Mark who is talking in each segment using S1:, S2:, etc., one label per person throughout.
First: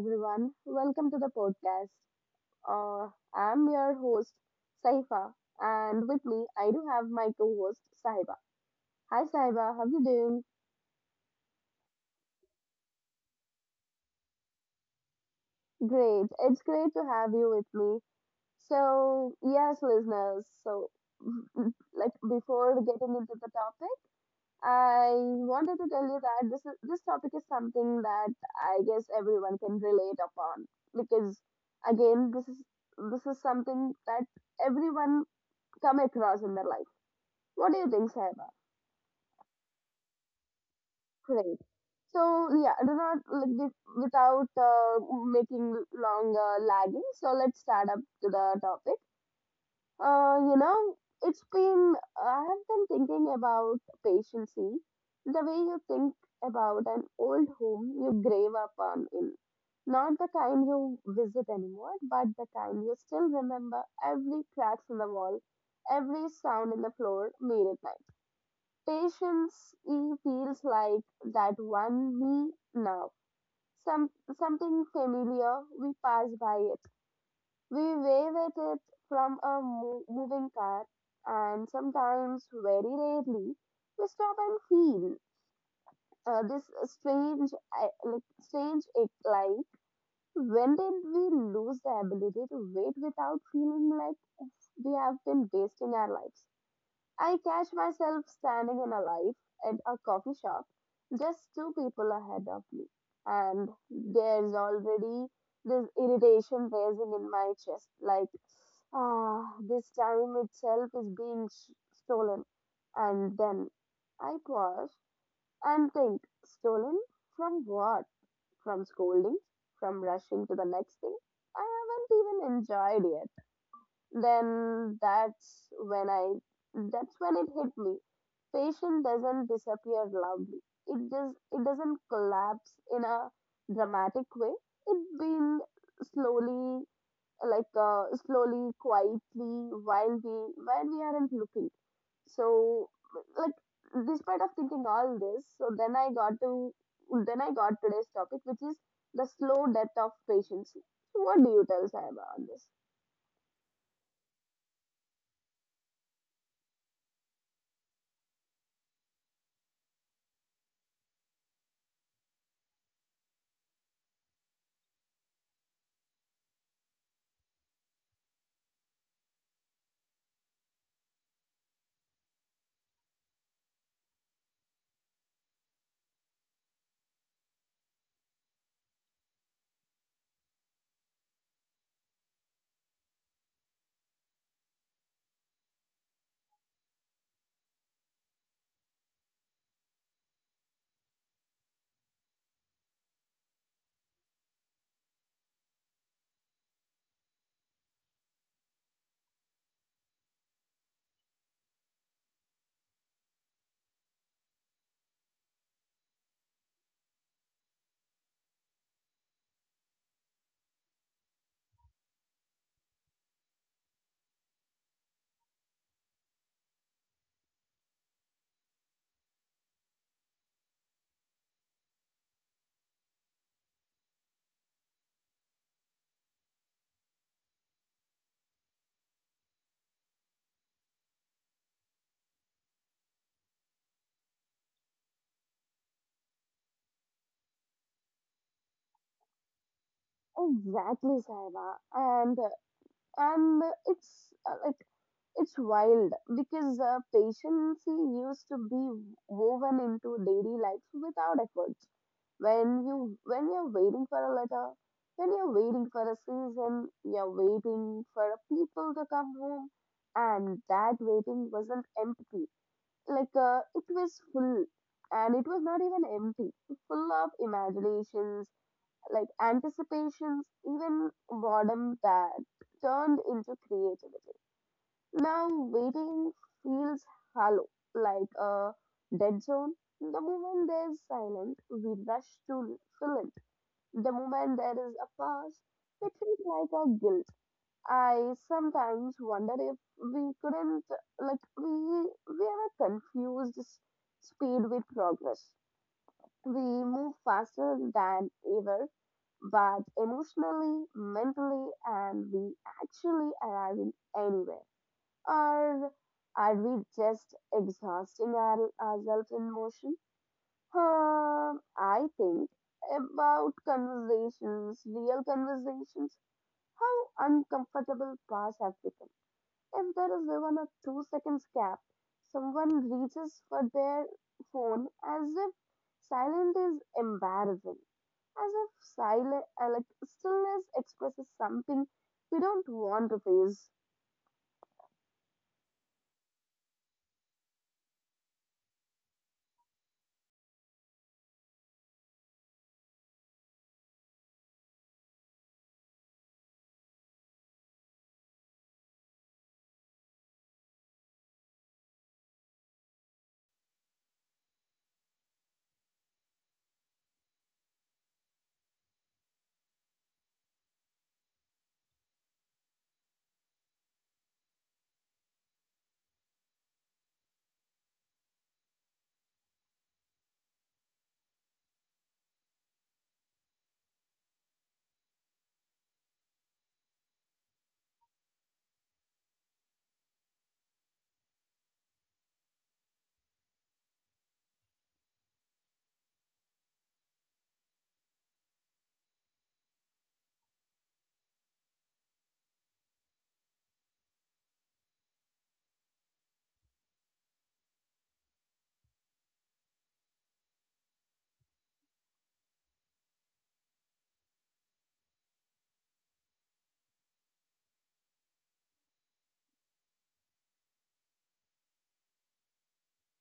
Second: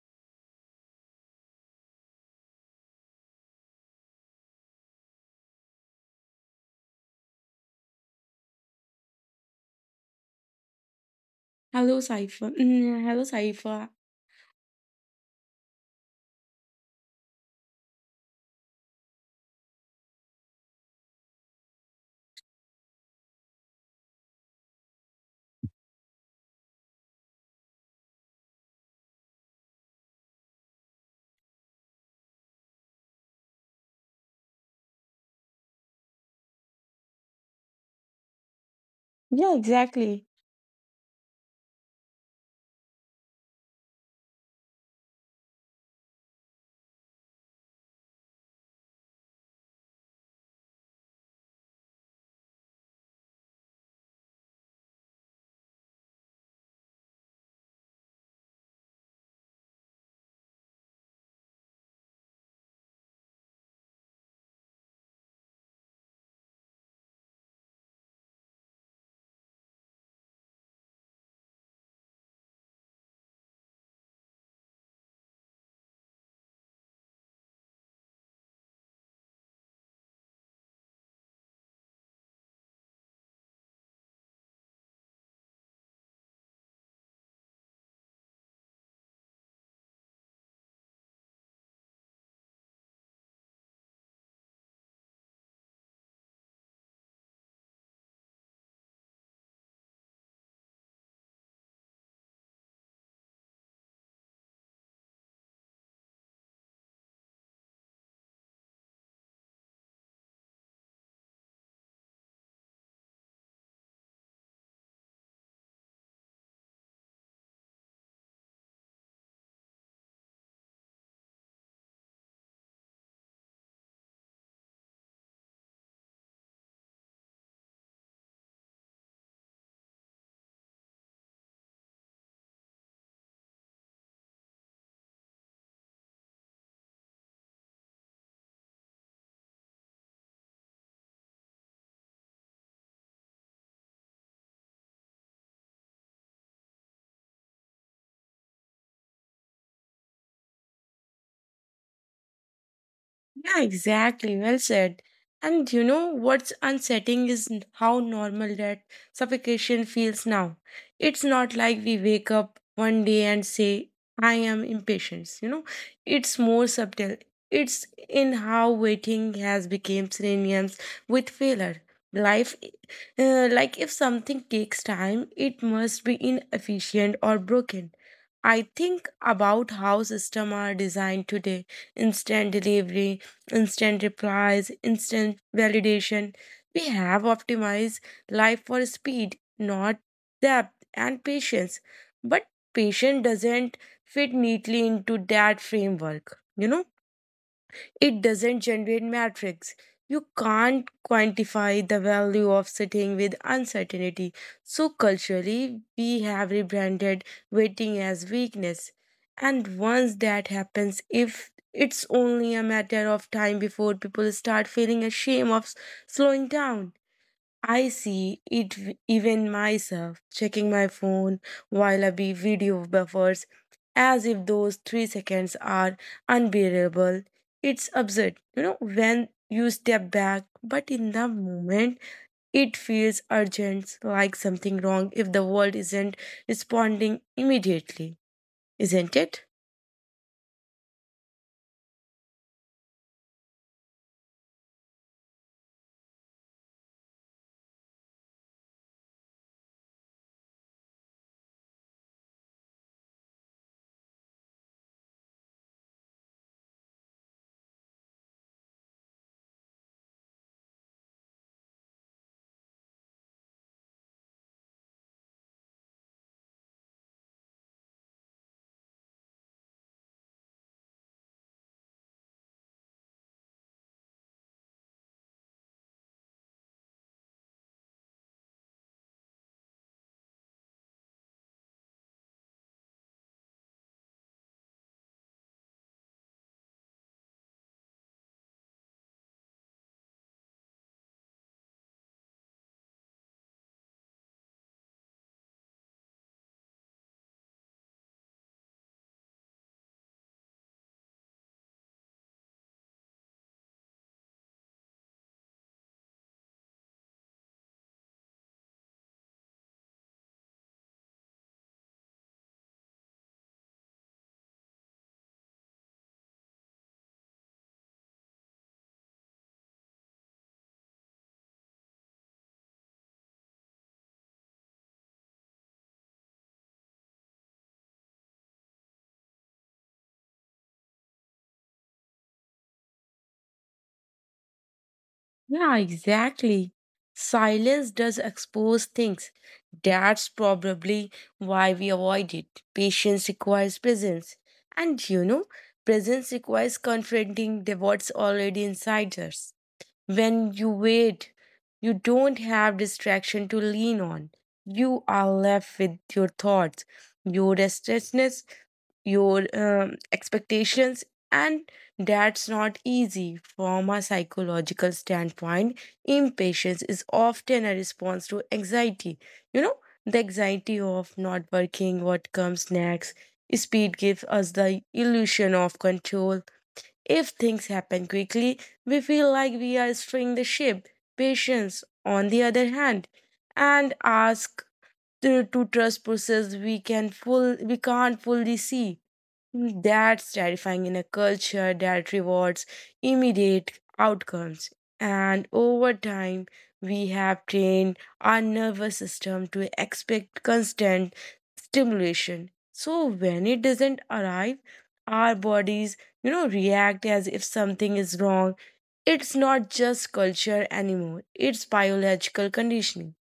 S1: everyone. Welcome to the podcast. I'm your host, Saifa, and with me I do have my co-host, Sahiba. Hi Sahiba, how you doing?
S2: Hello, Saifa. Hello, Saifa.
S1: Great. It's great to have you with me. So, yes, listeners, so like before getting into the topic, I wanted to tell you that this topic is something that I guess everyone can relate upon because again this is something that everyone come across in their life. What do you think, Saiba?
S2: Yeah, exactly.
S1: Great. So yeah, do not like, without making longer lagging. So let's start up to the topic. Uh, you know, it's been, I have been thinking about patience. The way you think about an old home you grave upon in. Not the kind you visit anymore, but the kind you still remember every cracks in the wall, every sound in the floor made at night. Patience e feels like that one me now. Some something familiar we pass by we wave at it from a moving car, and sometimes, very rarely, we stop and feel this strange ache. Like, when did we lose the ability to wait without feeling like we have been wasting our lives? I catch myself standing in a life at a coffee shop, just two people ahead of me, and there's already this irritation rising in my chest, like ah, this time itself is being stolen. And then I pause and think stolen from what? From scoldings? From rushing to the next thing? I haven't even enjoyed yet. Then that's when I that's when it hit me. Patience doesn't disappear loudly. It just it doesn't collapse in a dramatic way. It being slowly slowly, quietly, while we aren't looking. So like despite of thinking all this, so then I got today's topic, which is the slow death of patience. So what do you tell Saiba on this?
S2: Yeah, exactly. Well said. And you know what's unsettling is how normal that suffocation feels now. It's not like we wake up one day and say, I am impatient. You know, it's more subtle. It's in how waiting has become synonyms with failure. Life, like if something takes time, it must be inefficient or broken. I think about how systems are designed today, instant delivery, instant replies, instant validation. We have optimized life for speed, not depth and patience. But patience doesn't fit neatly into that framework, you know? It doesn't generate metrics. You can't quantify the value of sitting with uncertainty. So, culturally, we have rebranded waiting as weakness. And once that happens, if it's only a matter of time before people start feeling ashamed of slowing down. I see it even myself checking my phone while I be video buffers as if those 3 seconds are unbearable. It's absurd, you know, when you step back, but in the moment, it feels urgent, like something wrong if the world isn't responding immediately, isn't it?
S1: Exactly, Saiba. And it's like it's wild because patience used to be woven into daily life without effort. When you're waiting for a letter, when you're waiting for a season, you're waiting for people to come home, and that waiting wasn't empty. Like it was full, and it was not even empty. Full of imaginations like anticipations, even boredom that turned into creativity. Now waiting feels hollow, like a dead zone. The moment there's silence, we rush to fill it. The moment there is a pause, it feels like a guilt. I sometimes wonder if we couldn't like we we ever confused speed with progress. We move faster than ever but emotionally, mentally, and we actually arriving anywhere? Or are we just exhausting ourselves in motion? I think about conversations, real conversations, how uncomfortable past have become. If there is even a 2 seconds gap, someone reaches for their phone as if silence is embarrassing, as if silent, like stillness expresses something we don't want to face.
S2: Yeah, exactly. Silence does expose things. That's probably why we avoid it. Patience requires presence. And you know, presence requires confronting the what's already inside us. When you wait, you don't have distraction to lean on. You are left with your thoughts, your restlessness, your expectations, and that's not easy. From a psychological standpoint, impatience is often a response to anxiety, you know, the anxiety of not working what comes next. Speed gives us the illusion of control. If things happen quickly, we feel like we are steering the ship. Patience, on the other hand, and ask to trust process we can full we can't fully see. That's terrifying in a culture that rewards immediate outcomes. And over time, we have trained our nervous system to expect constant stimulation. So when it doesn't arrive, our bodies, you know, react as if something is wrong. It's not just culture anymore, it's biological conditioning,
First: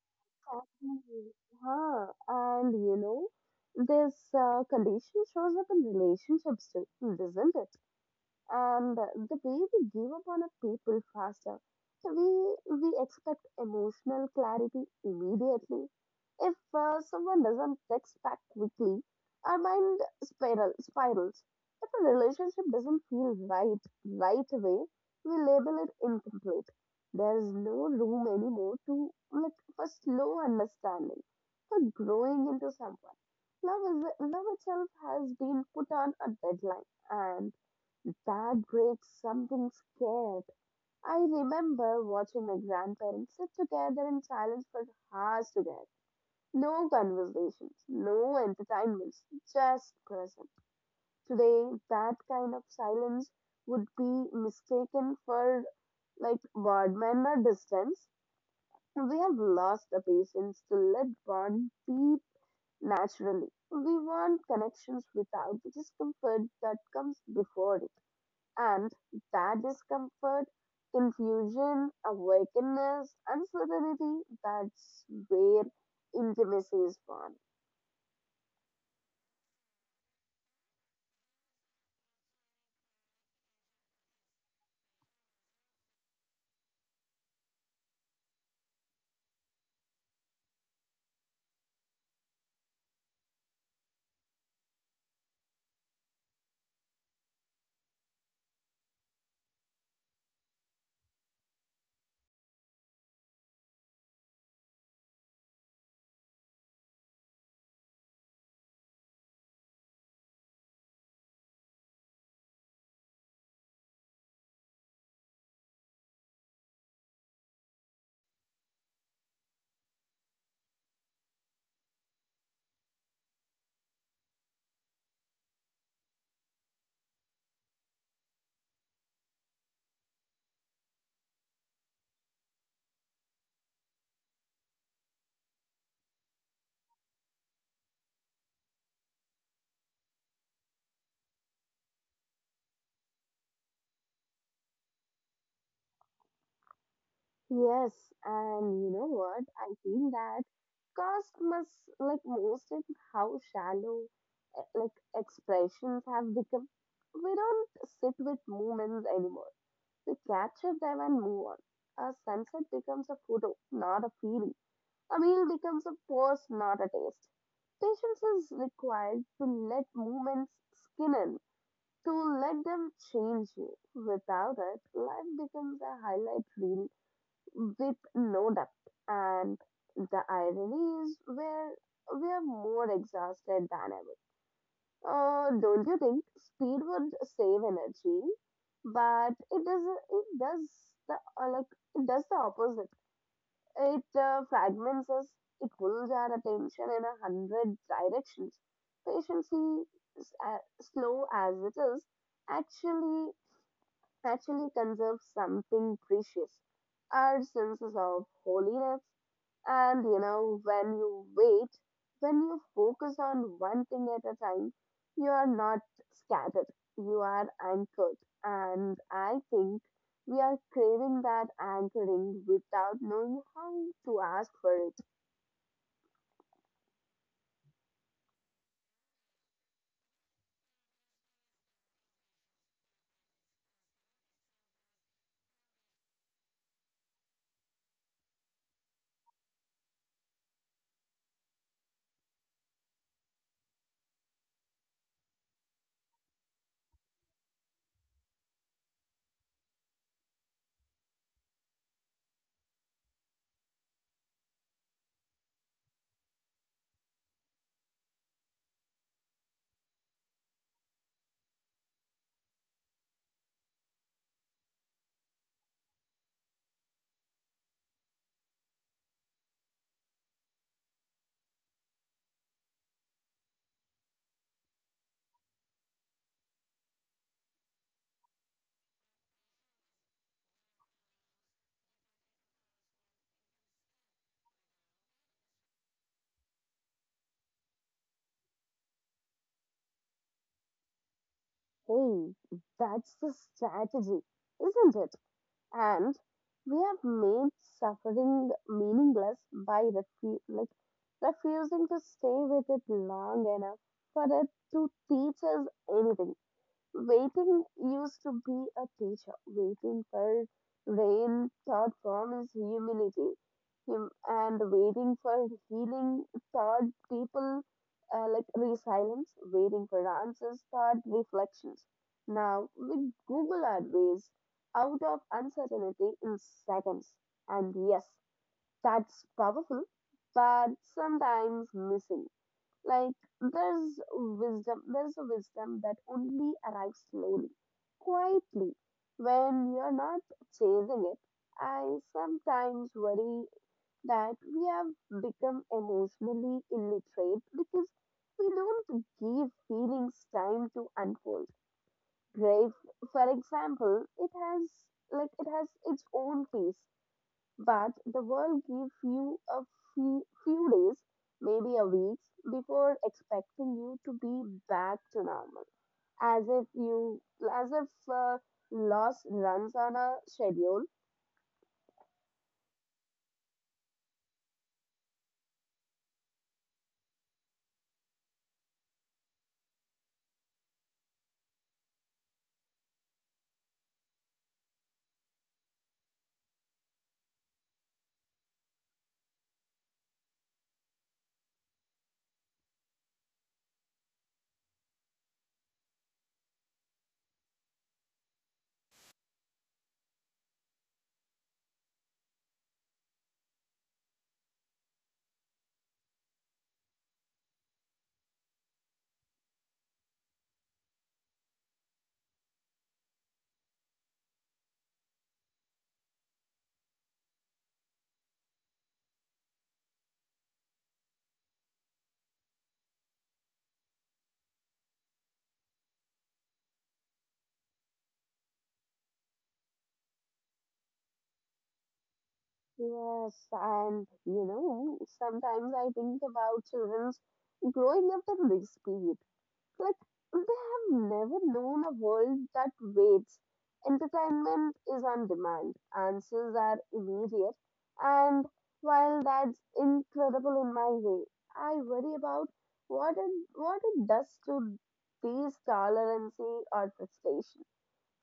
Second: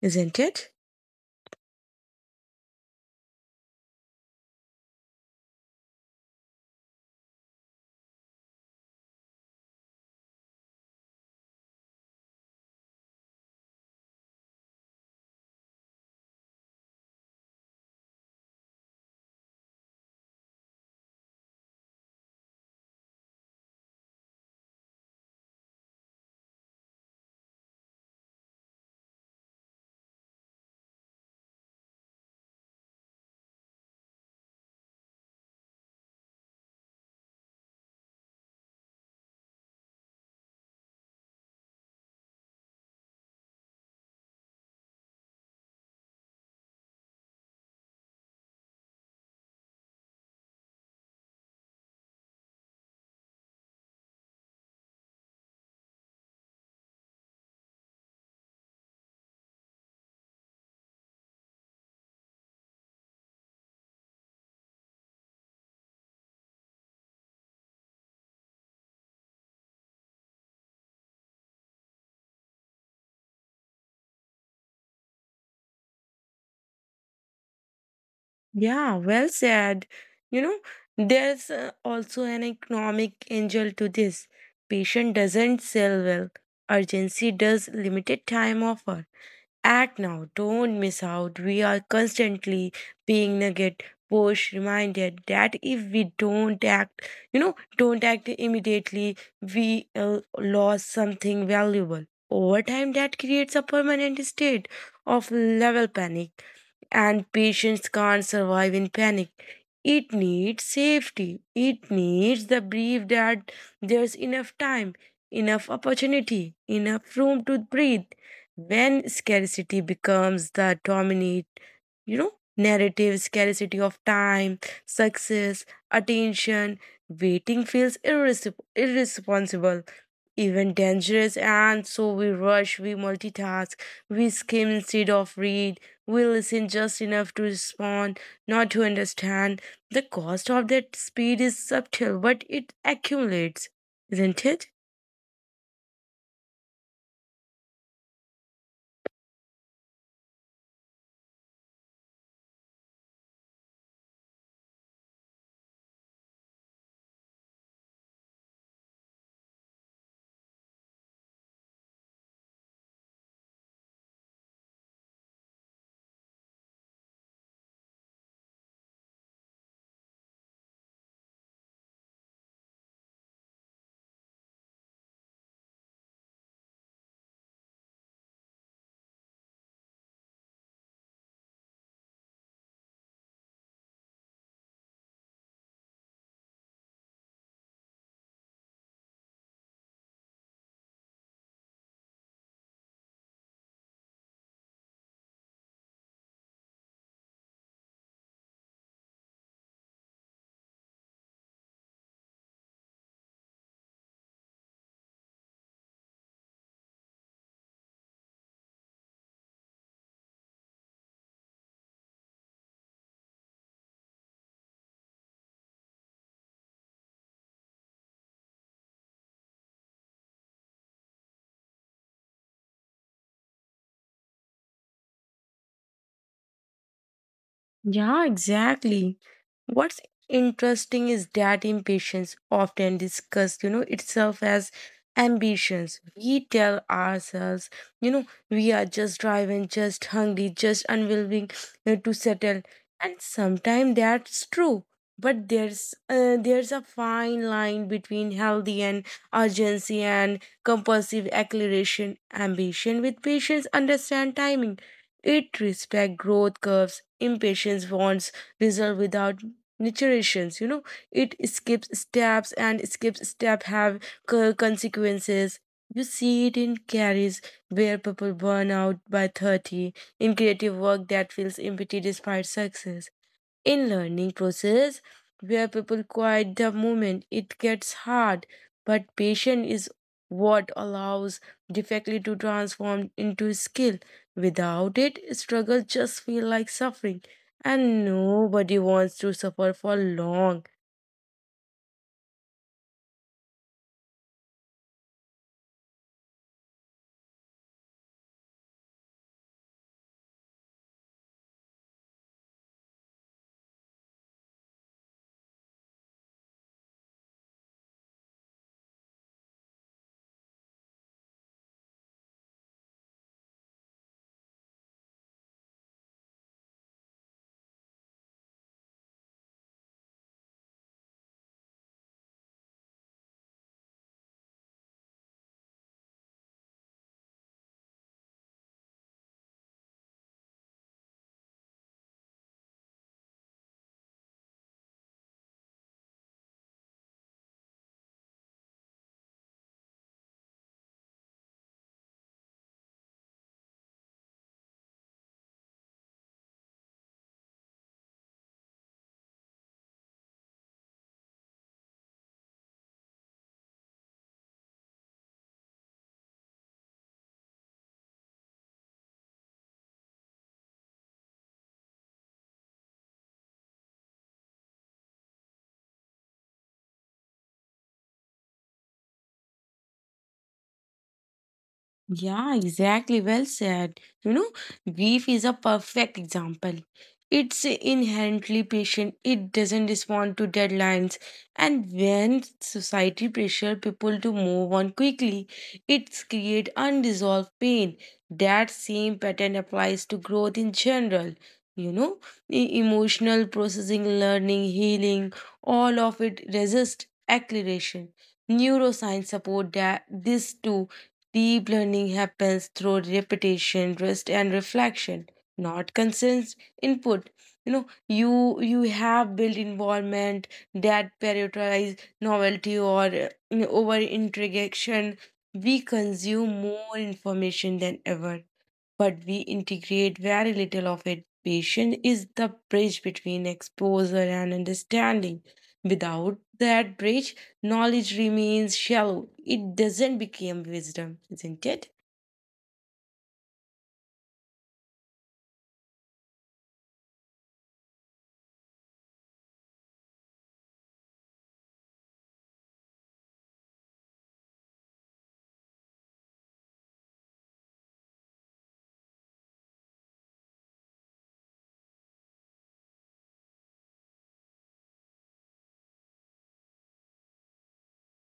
S2: isn't it?
S1: Exactly. Huh. And you know, this condition shows up in relationships too, doesn't it? And the way we give up on a people faster. So we expect emotional clarity immediately. If someone doesn't text back quickly, our mind spirals. If a relationship doesn't feel right right away, we label it incomplete. There is no room anymore to like for slow understanding, for growing into someone. Love itself has been put on a deadline and. That breeds something scared. I remember watching my grandparents sit together in silence for hours together. No conversations, no entertainments, just present. Today, that kind of silence would be mistaken for like boredom or distance. We have lost the patience to let bond deep naturally. We want connections without the discomfort that comes before it. And that discomfort, confusion, awakenness, uncertainty, that's where intimacy is born.
S2: Yeah, well said. You know, there's also an economic angle to this. Patient doesn't sell well. Urgency does limited time offer. Act now, don't miss out. We are constantly being nugget push reminded that if we don't act, you know, don't act immediately, we lost something valuable. Over time, that creates a permanent state of level panic, and patients can't survive in panic. It needs safety. It needs the belief that there's enough time, enough opportunity, enough room to breathe. When scarcity becomes the dominant, you know, narratives, scarcity of time, success, attention, waiting feels irresponsible, even dangerous, and so we rush, we multitask, we skim instead of read, we listen just enough to respond, not to understand. The cost of that speed is subtle, but it accumulates, isn't it?
S1: Yes, and you know what? I feel that cost must like most in how shallow like expressions have become. We don't sit with moments anymore. We capture them and move on. A sunset becomes a photo, not a feeling. A meal becomes a pose, not a taste. Patience is required to let movements skin in, to let them change you. Without it, life becomes a highlight reel with no depth. And the irony is where we are more exhausted than ever. Don't you think speed would save energy? But it does the like it does the opposite. It fragments us, it pulls our attention in a hundred directions. Patience, is slow as it is, actually actually conserve something precious our senses of holiness. And you know, when you wait, when you focus on one thing at a time, you are not scattered, you are anchored. And I think we are craving that anchoring without knowing how to ask for it.
S2: Yeah, exactly. What's interesting is that impatience often discussed, you know, itself as ambitions. We tell ourselves, you know, we are just driving, just hungry, just unwilling to settle. And sometimes that's true. But there's a fine line between healthy and urgency and compulsive acceleration. Ambition with patience understand timing, it respects growth curves. Impatience wants result without niturations. You know, it skips steps, and skips step have consequences. You see it in carries where people burn out by 30, in creative work that feels empty despite success, in learning process where people quiet the moment it gets hard. But patience is what allows defectly to transform into skill. Without it, struggle just feel like suffering, and nobody wants to suffer for long.
S1: Hey, that's the strategy, isn't it? And we have made suffering meaningless by refusing to stay with it long enough for it to teach us anything. Waiting used to be a teacher. Waiting for rain taught promise, humility. Him and waiting for healing taught people like resilience. Waiting for answers taught reflections. Now, with Google our ways out of uncertainty in seconds. And yes, that's powerful, but sometimes missing. Like there's a wisdom that only arrives slowly, quietly, when you're not chasing it. I sometimes worry that we have become emotionally illiterate because we don't give feelings time to unfold. Grief, for example, it has its own pace but the world gives you a few days, maybe a week, before expecting you to be back to normal. As if you, as if uh, loss runs on a schedule.
S2: Yeah, exactly. Well said. You know, grief is a perfect example. It's inherently patient, it doesn't respond to deadlines. And when society pressure people to move on quickly, it's create unresolved pain. That same pattern applies to growth in general. You know, emotional processing, learning, healing, all of it resist acceleration. Neuroscience support that this too. Deep learning happens through repetition, rest, and reflection, not consent input. You know, you have built involvement that prioritize novelty, or over integration. We consume more information than ever, but we integrate very little of it. Patience is the bridge between exposure and understanding. Without that bridge, knowledge remains shallow. It doesn't become wisdom, isn't it?
S1: Yes, and you know, sometimes I think about children's growing up in this period. Like, they have never known a world that waits. Entertainment is on demand, answers are immediate, and while that's incredible in my way, I worry about what it does to these tolerancy or frustration.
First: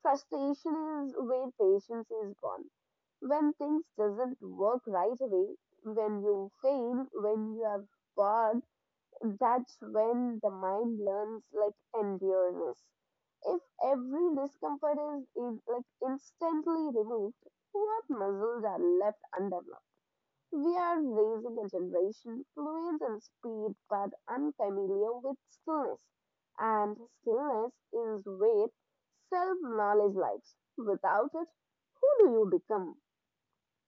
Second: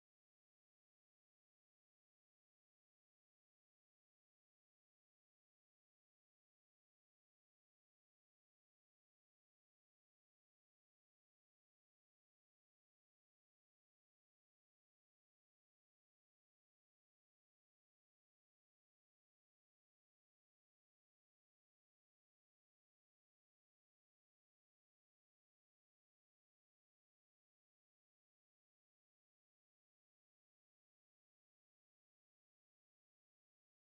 S1: Frustration is where patience is gone. When things doesn't work right away, when you fail, when you have bored, that's when the mind learns like endureness. If every discomfort is like instantly removed, what muscles are left undeveloped? We are raising a generation fluent in speed but unfamiliar with stillness. And stillness is where self knowledge lies. Without it, who do you become?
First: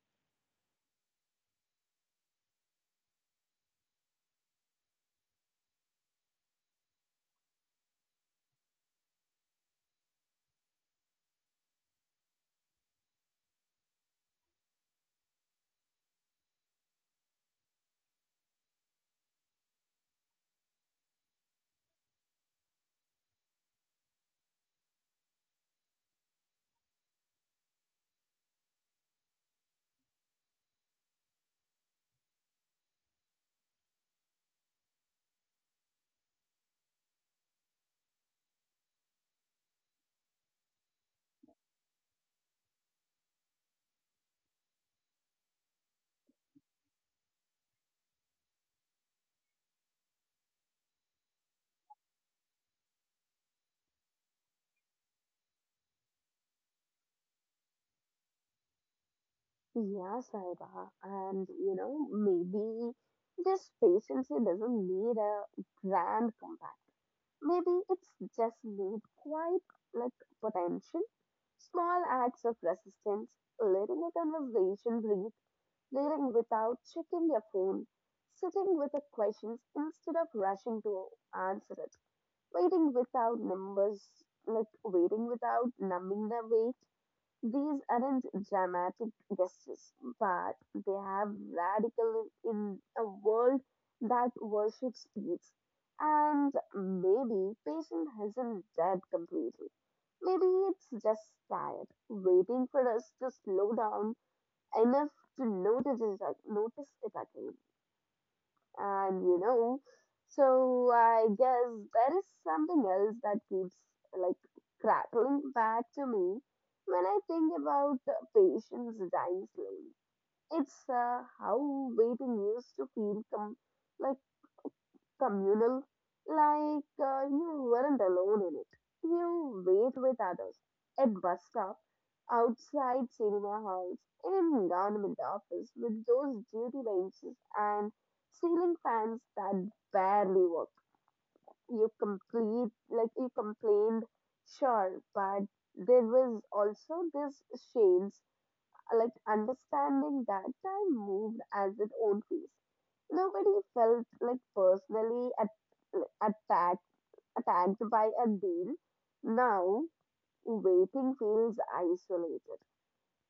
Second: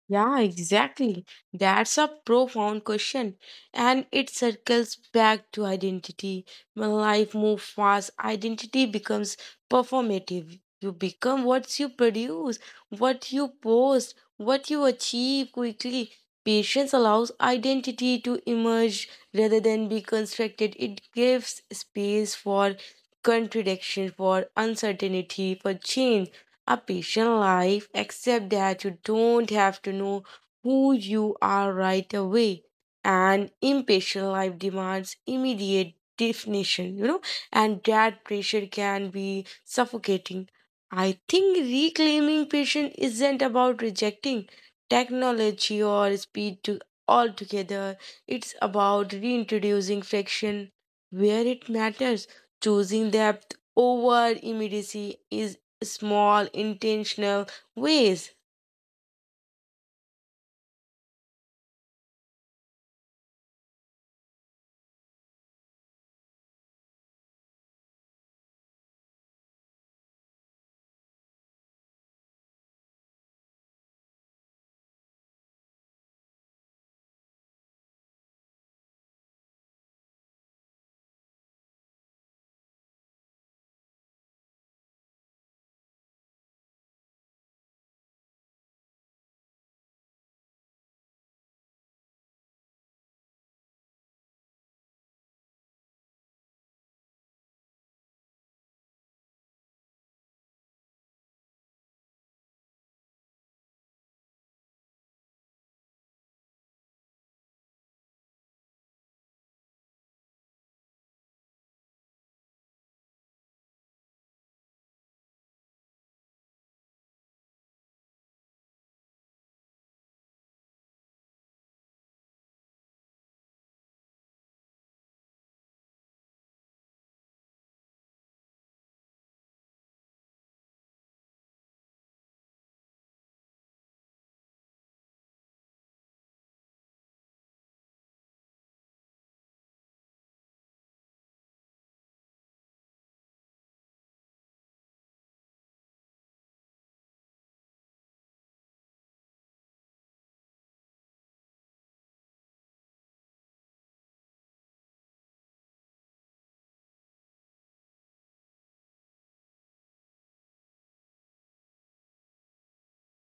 S2: Yeah, exactly. That's a profound question. And it circles back to identity. When life moves fast, identity becomes performative. You become what you produce, what you post, what you achieve quickly. Patience allows identity to emerge rather than be constructed. It gives space for contradiction, for uncertainty, for change. A patient life, except that you don't have to know who you are right away. An impatient life demands immediate definition, you know, and that pressure can be suffocating. I think reclaiming patience isn't about rejecting technology or speed to altogether. It's about reintroducing friction where it matters. Choosing depth over immediacy is small intentional ways.
S1: Yeah, Saira. And you know, maybe this patience doesn't need a grand comeback. Maybe it's just need quite like potential, small acts of resistance, letting a conversation breathe, reading without checking your phone, sitting with the questions instead of rushing to answer it, waiting without numbers, like waiting without numbing the weight. These aren't dramatic gestures, but they have radical in a world that worships speed. And maybe patient isn't dead completely. Maybe it's just tired, waiting for us to slow down enough to notice it again. And you know, so I guess there is something else that keeps like crackling back to me when I think about patients dying slowly. It's how waiting used to feel like communal, like you weren't alone in it. You wait with others at bus stop, outside cinema halls, in government office with those duty benches and ceiling fans that barely work. You complete like you complained, sure, but there was also this shame like understanding that time moved as its own pace. Nobody felt like personally attacked by a deal. Now waiting feels isolated.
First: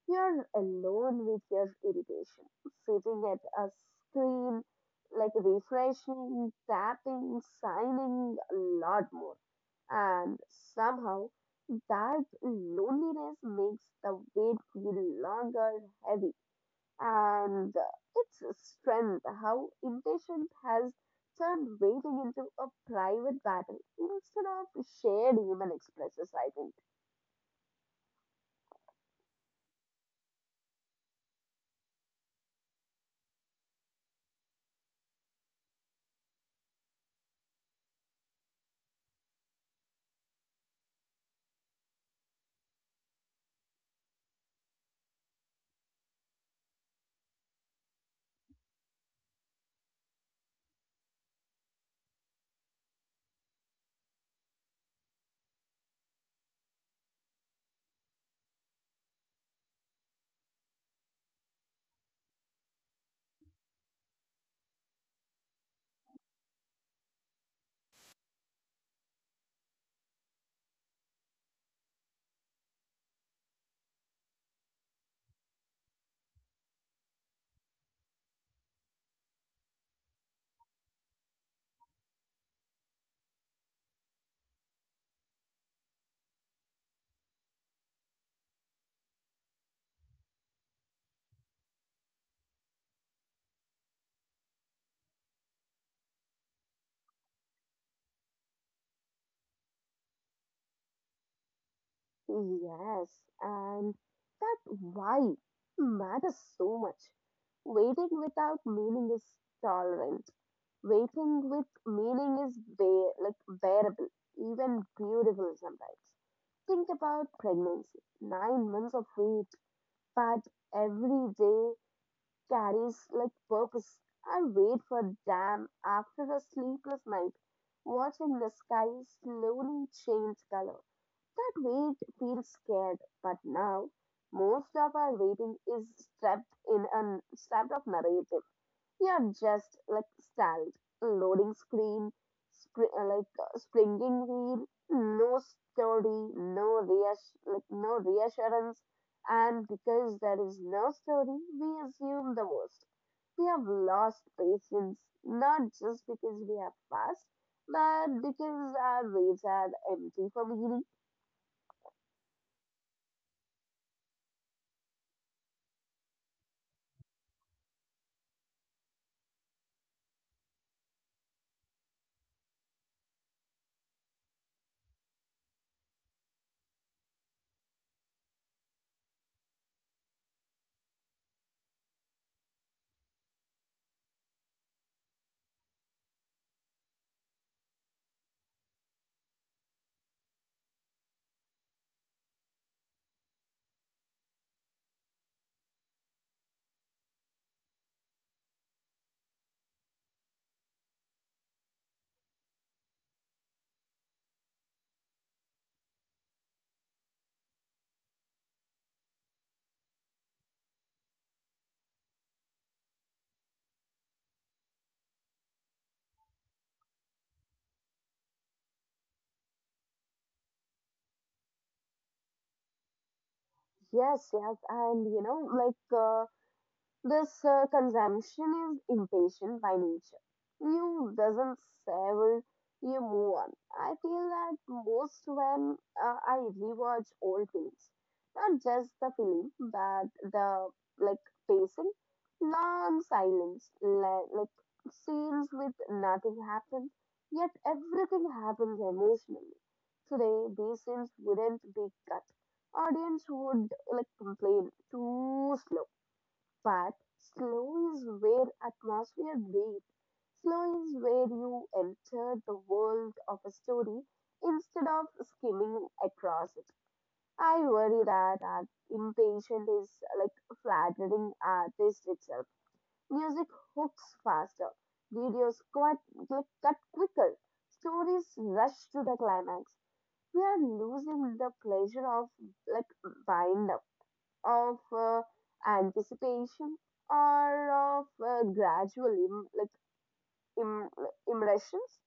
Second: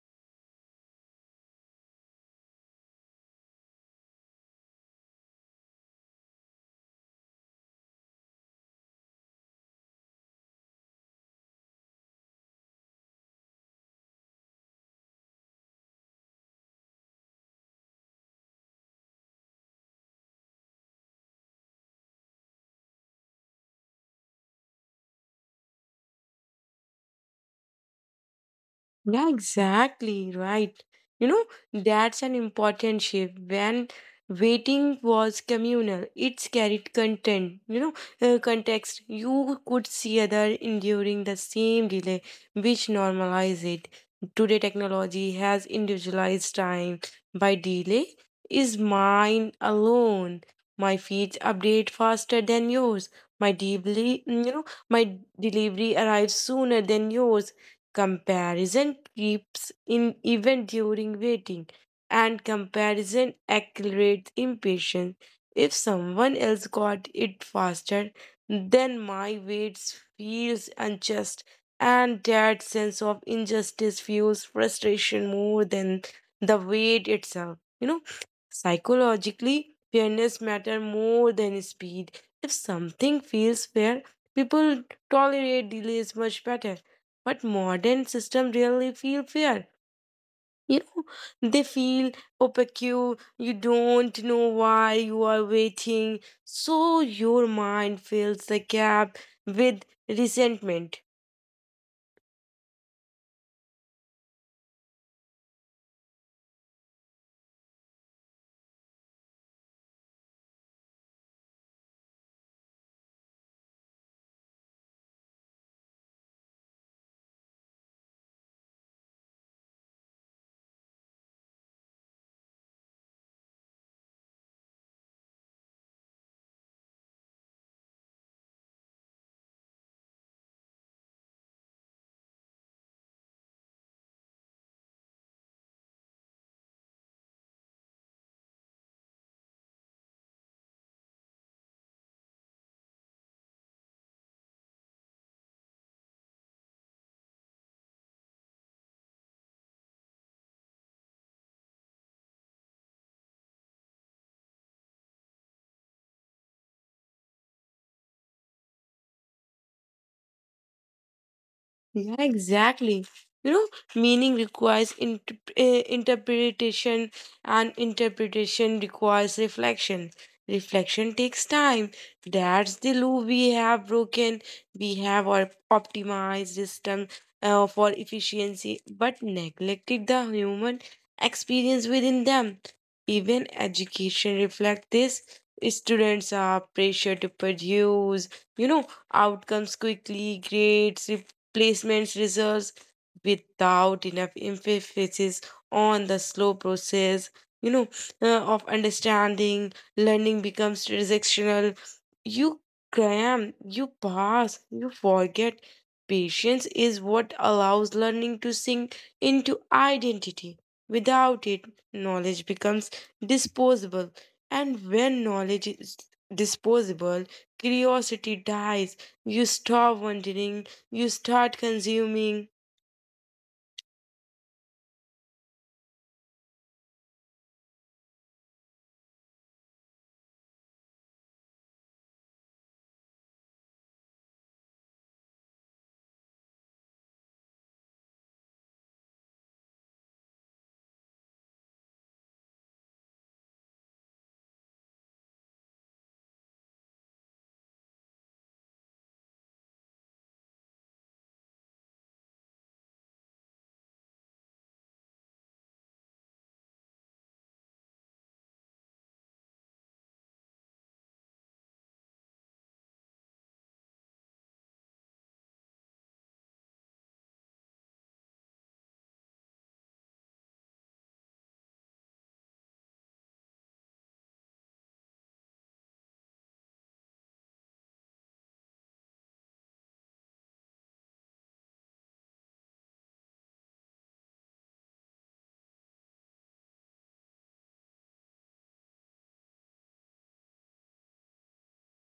S1: You're alone with your irritation, sitting at a screen, like refreshing, tapping, signing a lot more. And somehow that loneliness makes the wait feel longer, heavy and its strength, how impatience has turned waiting into a private battle instead of shared human expresses, I think.
S2: Yeah, exactly right. You know, that's an important shift. When waiting was communal, it's carried content, you know, context. You could see other enduring the same delay, which normalize it. Today, technology has individualized time, by delay is mine alone. My feeds update faster than yours. My delivery, you know, my delivery arrives sooner than yours. Comparison creeps in even during waiting, and comparison accelerates impatience. If someone else got it faster, then my wait feels unjust, and that sense of injustice fuels frustration more than the wait itself. You know, psychologically, fairness matters more than speed. If something feels fair, people tolerate delays much better. But modern system really feel fair. You know, they feel opaque. You don't know why you are waiting. So your mind fills the gap with resentment.
S1: Yes, and that why matters so much. Waiting without meaning is tolerant. Waiting with meaning is bearable, even beautiful sometimes. Think about pregnancy, 9 months of wait, but every day carries like purpose. I wait for them after a sleepless night, watching the sky slowly change color. That wait feels scared, but now most of our waiting is strapped in a strapped of narrative. You're just like stalled, loading screen, spring, like springing wheel, no story, no reassurance, and because there is no story, we assume the worst. We have lost patience, not just because we have fast, but because our waves are empty for meaning.
S2: Yeah, exactly. You know, meaning requires interpretation, and interpretation requires reflection. Reflection takes time. That's the loop we have broken. We have our optimized system for efficiency, but neglected the human experience within them. Even education reflects this. Students are pressured to produce, you know, outcomes quickly, grades, placements, results, without enough emphasis on the slow process, you know, of understanding. Learning becomes transactional. You cram, you pass, you forget. Patience is what allows learning to sink into identity. Without it, knowledge becomes disposable, and when knowledge is disposable, curiosity dies. You stop wondering, you start consuming.
S1: Yes, and you know, like. This consumption is impatient by nature. You doesn't savor, you move on. I feel that most when I rewatch old films, not just the film, but the like pacing, long silence, like scenes with nothing happens, yet everything happens emotionally. Today, these scenes wouldn't be cut. Audience would like complain too slow but slow is where atmosphere breathes. Slow is where you enter the world of a story instead of skimming across it. I worry that our impatient is like flattering artist itself. Music hooks faster, videos cut, get cut quicker, stories rush to the climax. We are losing the pleasure of like wind up of anticipation or of gradual Im- impressions.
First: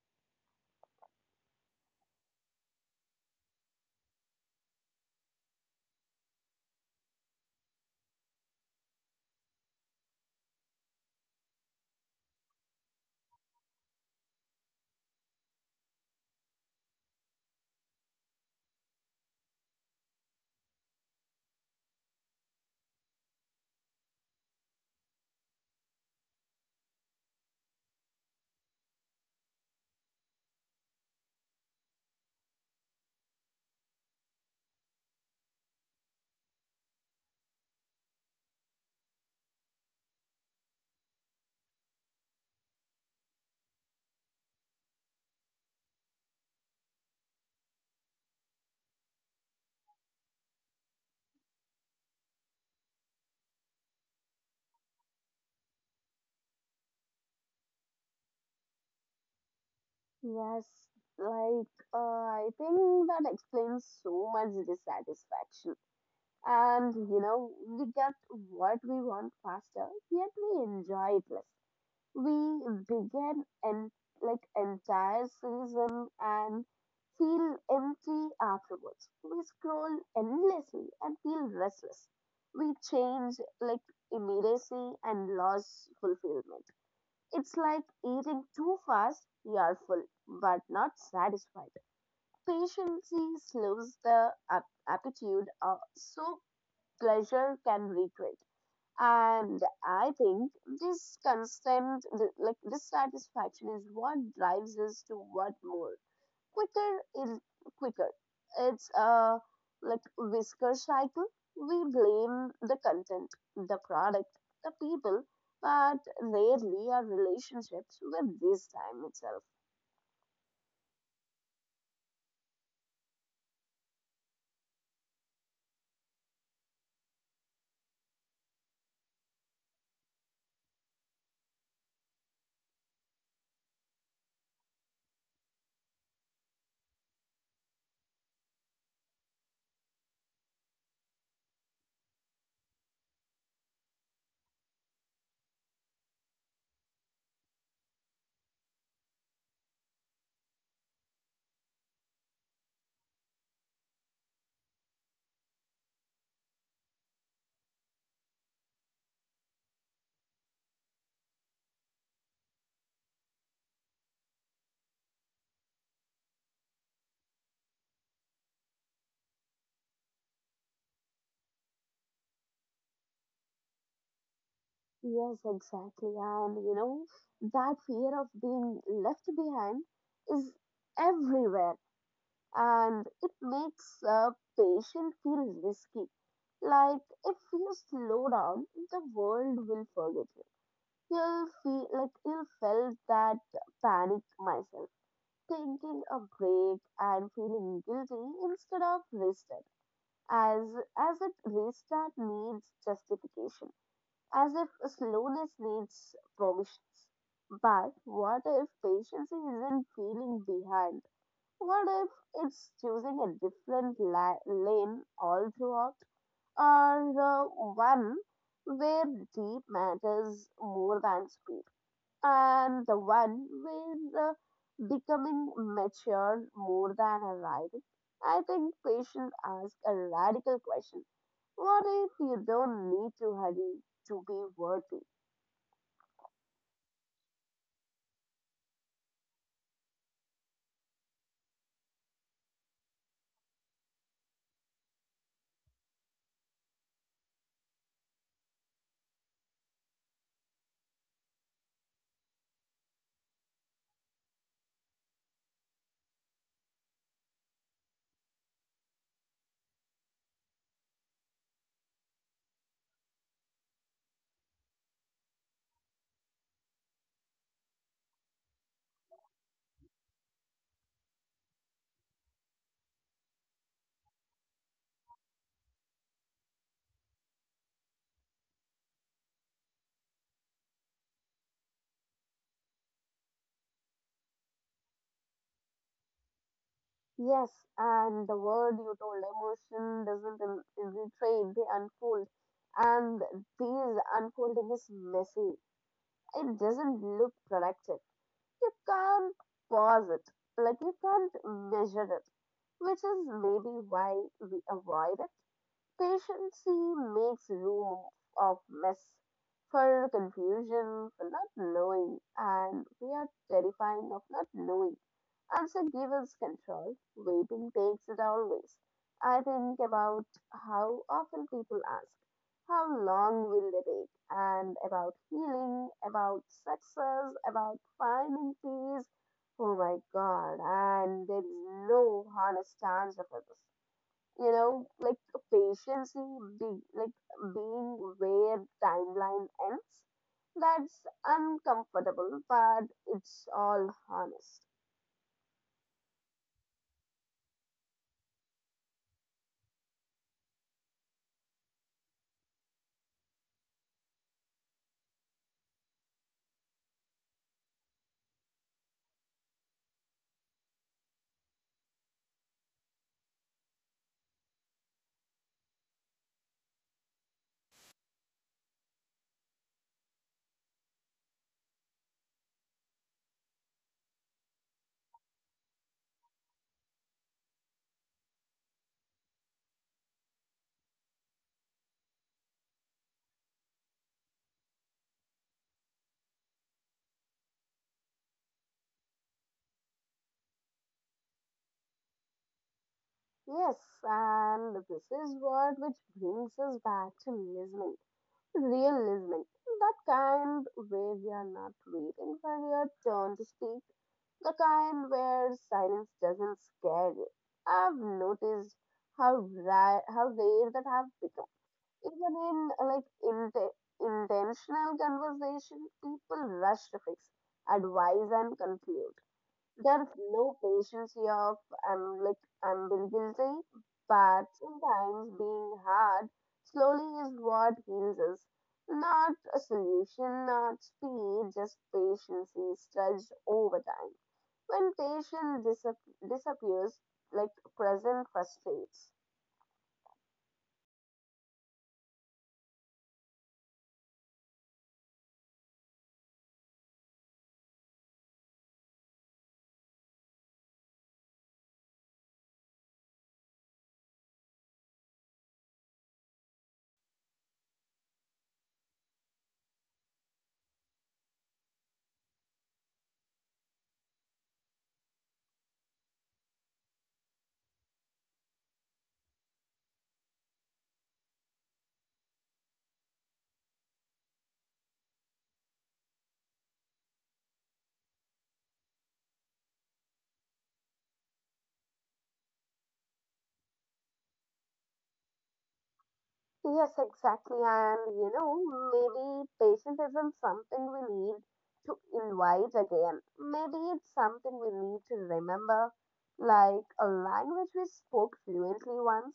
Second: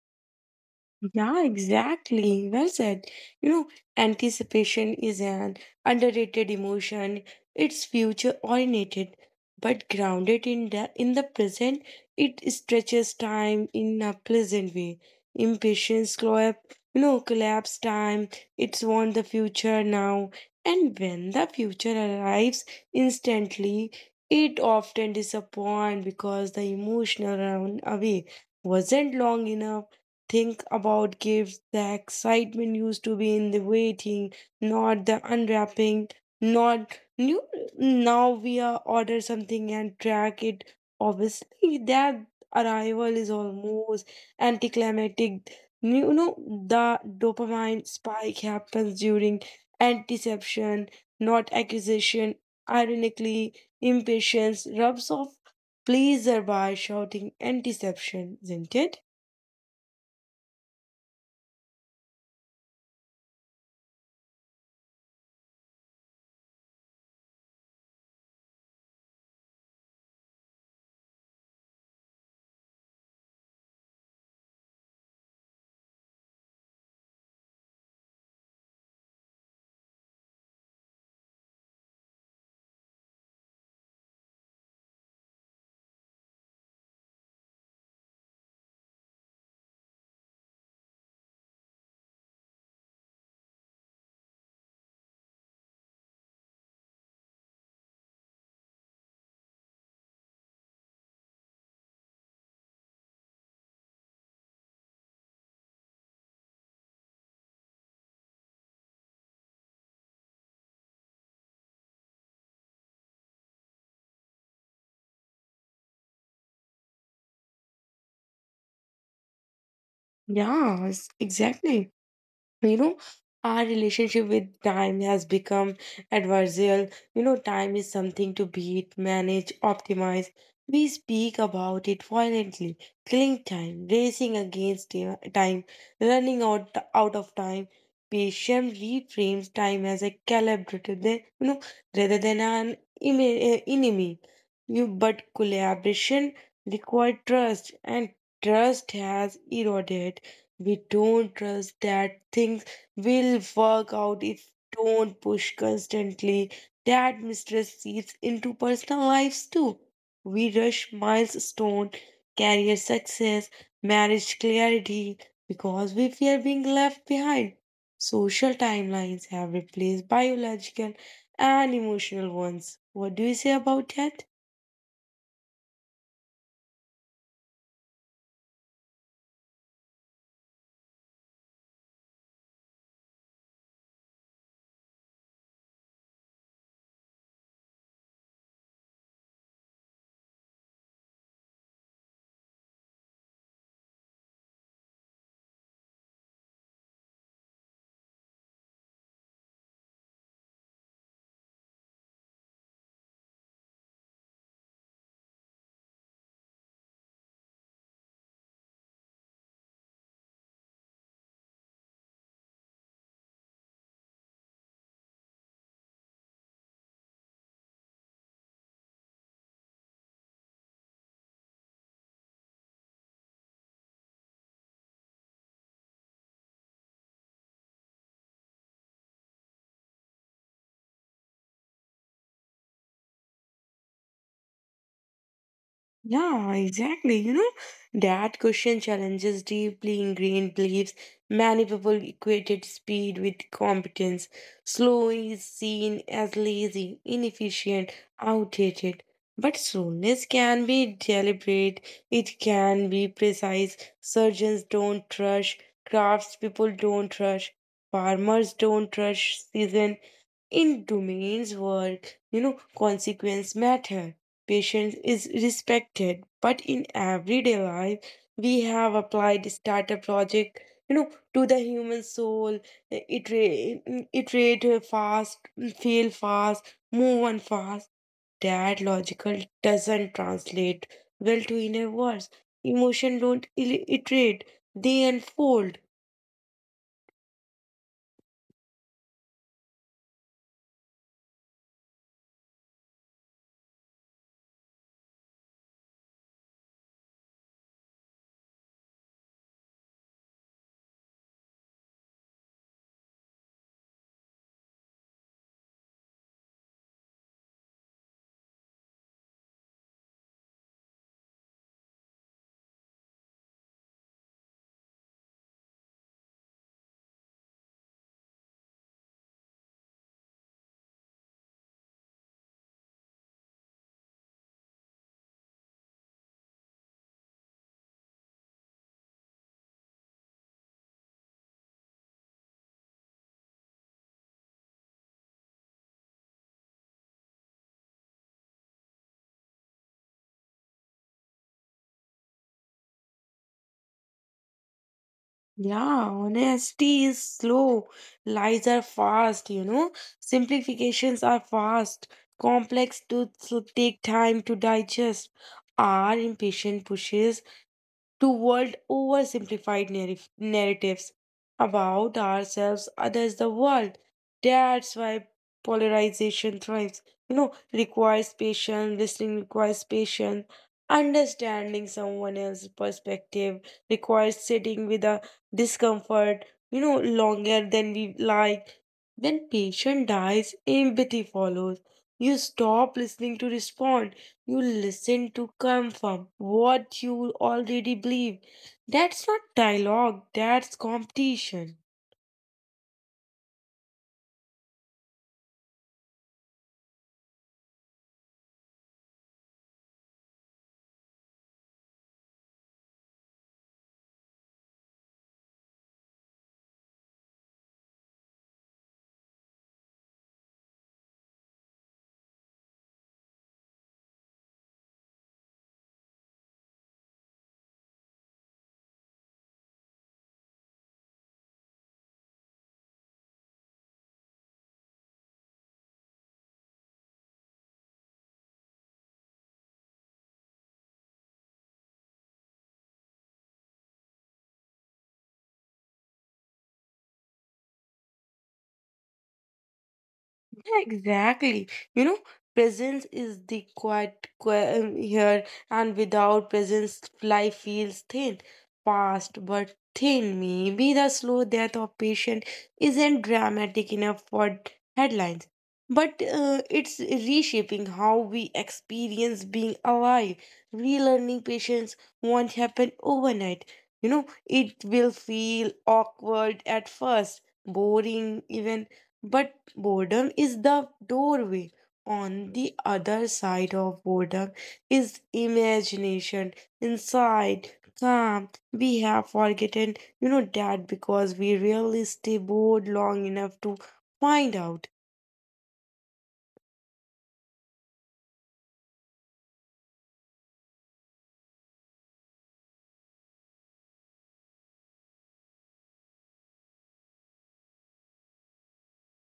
S2: Yeah, exactly. Well said. You know, anticipation is an underrated emotion. It's future oriented, but grounded in the present, it stretches time in a pleasant way. Impatience collapse, you know, collapse time. It's want the future now. And when the future arrives instantly, it often disappoints because the emotional run away wasn't long enough. Think about gifts. The excitement used to be in the waiting, not the unwrapping, not new. Now we are order something and track it. Obviously, that arrival is almost anticlimactic. You know, the dopamine spike happens during antiception, not acquisition. Ironically, impatience rubs off pleasure by shouting antiception, isn't it?
S1: Yes, I think that explains so much dissatisfaction. And you know, we get what we want faster yet we enjoy it less. We begin an entire season and feel empty afterwards. We scroll endlessly and feel restless. We change like immediacy and lose fulfillment. It's like eating too fast, we are full but not satisfied. Patience slows the appetite so pleasure can recreate. And I think this constant this satisfaction is what drives us to want more quicker is quicker. It's a whisker cycle. We blame the content, the product, the people, but rarely our relationships with this time itself.
S2: Yes, exactly. You know, our relationship with time has become adversarial. You know, time is something to beat, manage, optimize. We speak about it violently, killing time, racing against time, running out of time. Patient reframes time as a collaborator, than you know, rather than an enemy. You but collaboration require trust, and trust has eroded. We don't trust that things will work out if don't push constantly. That mistress seeps into personal lives too. We rush milestone, career success, marriage clarity, because we fear being left behind. Social timelines have replaced biological and emotional ones. What do you say about that?
S1: Yes, exactly. And you know, that fear of being left behind is everywhere, and it makes a patient feel risky. Like if you slow down, the world will forget you. You'll feel like you felt that panic myself, taking a break and feeling guilty instead of rested, as as if restart needs justification, as if slowness needs provisions. But what if patience isn't feeling behind? What if it's choosing a different lane all throughout, or the one where deep matters more than speed, and the one where becoming mature more than arriving? I think patients ask a radical question. What if you don't need to hurry to be worthy?
S2: Yeah, exactly. You know, that question challenges deeply ingrained beliefs. Many people equated speed with competence. Slow is seen as lazy, inefficient, outdated. But slowness can be deliberate, it can be precise. Surgeons don't rush, craftspeople don't rush, farmers don't rush season. In domains work, you know, consequence matter, patience is respected. But in everyday life, we have applied startup project, you know, to the human soul. Iterate, iterate fast, mm, fail fast, move on fast. That logical doesn't translate well to inner words. Emotion don't iterate; they unfold.
S1: Yes, and the word you told, emotion, doesn't infiltrate, they unfold. And these unfolding is messy. It doesn't look productive. You can't pause it. Like you can't measure it, which is maybe why we avoid it. Patience makes room of mess, for confusion, for not knowing, and we are terrified of not knowing. Answer gives us control. Waiting takes it always. I think about how often people ask, how long will they take? And about healing, about success, about finding peace. Oh my god, and there is no honest answer for this you know, like Patience, be, like being where timeline ends. That's uncomfortable, but it's all honest.
S2: Yeah, honesty is slow, lies are fast, you know, simplifications are fast, complex truths will take time to digest. Our impatient pushes to world oversimplified narratives about ourselves, others, the world. That's why polarization thrives. You know, requires patience, listening requires patience, understanding someone else's perspective requires sitting with a discomfort, you know, longer than we like. When patience dies, empathy follows. You stop listening to respond, you listen to confirm what you already believe. That's not dialogue, that's competition.
S1: Yes, and this is what which brings us back to listening, real listening, that kind where we are not waiting for your turn to speak, the kind where silence doesn't scare you. I've noticed how rare that have become. Even in intentional conversation, people rush to fix, advise, and conclude. There's no patience here of I'm being guilty, but sometimes being hard slowly is what heals us. Not a solution, not speed, just patience is stretched over time. When patience disappears, like present frustrates.
S2: Yeah, exactly. You know, presence is the quiet here, and without presence, life feels thin, fast but thin. Maybe the slow death of patient isn't dramatic enough for headlines, but it's reshaping how we experience being alive. Relearning patience won't happen overnight. You know, it will feel awkward at first, boring even, but boredom is the doorway. On the other side of boredom is imagination, insight, calm. We have forgotten, that because we rarely stay bored long enough to find out.
S1: Yes, exactly. And you know, maybe patience isn't something we need to invite again. Maybe it's something we need to remember, like a language we spoke fluently once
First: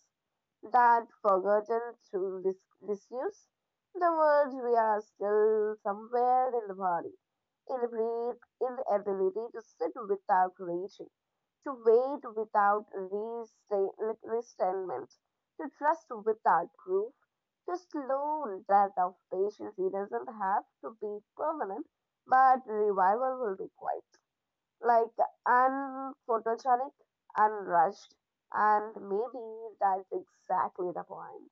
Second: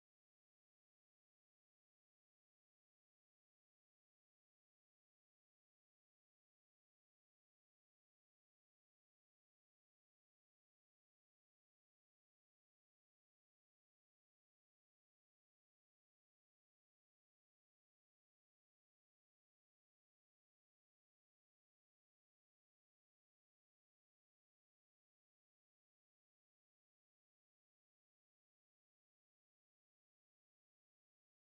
S1: that forgotten through disuse. The words we are still somewhere in the body, in the breath, in the ability to sit without reaching, to wait without restrainment, to trust without proof, to slow that of patience. It doesn't have to be permanent, but revival will be quiet, like unphotogenic, unrushed, and maybe that's exactly the point.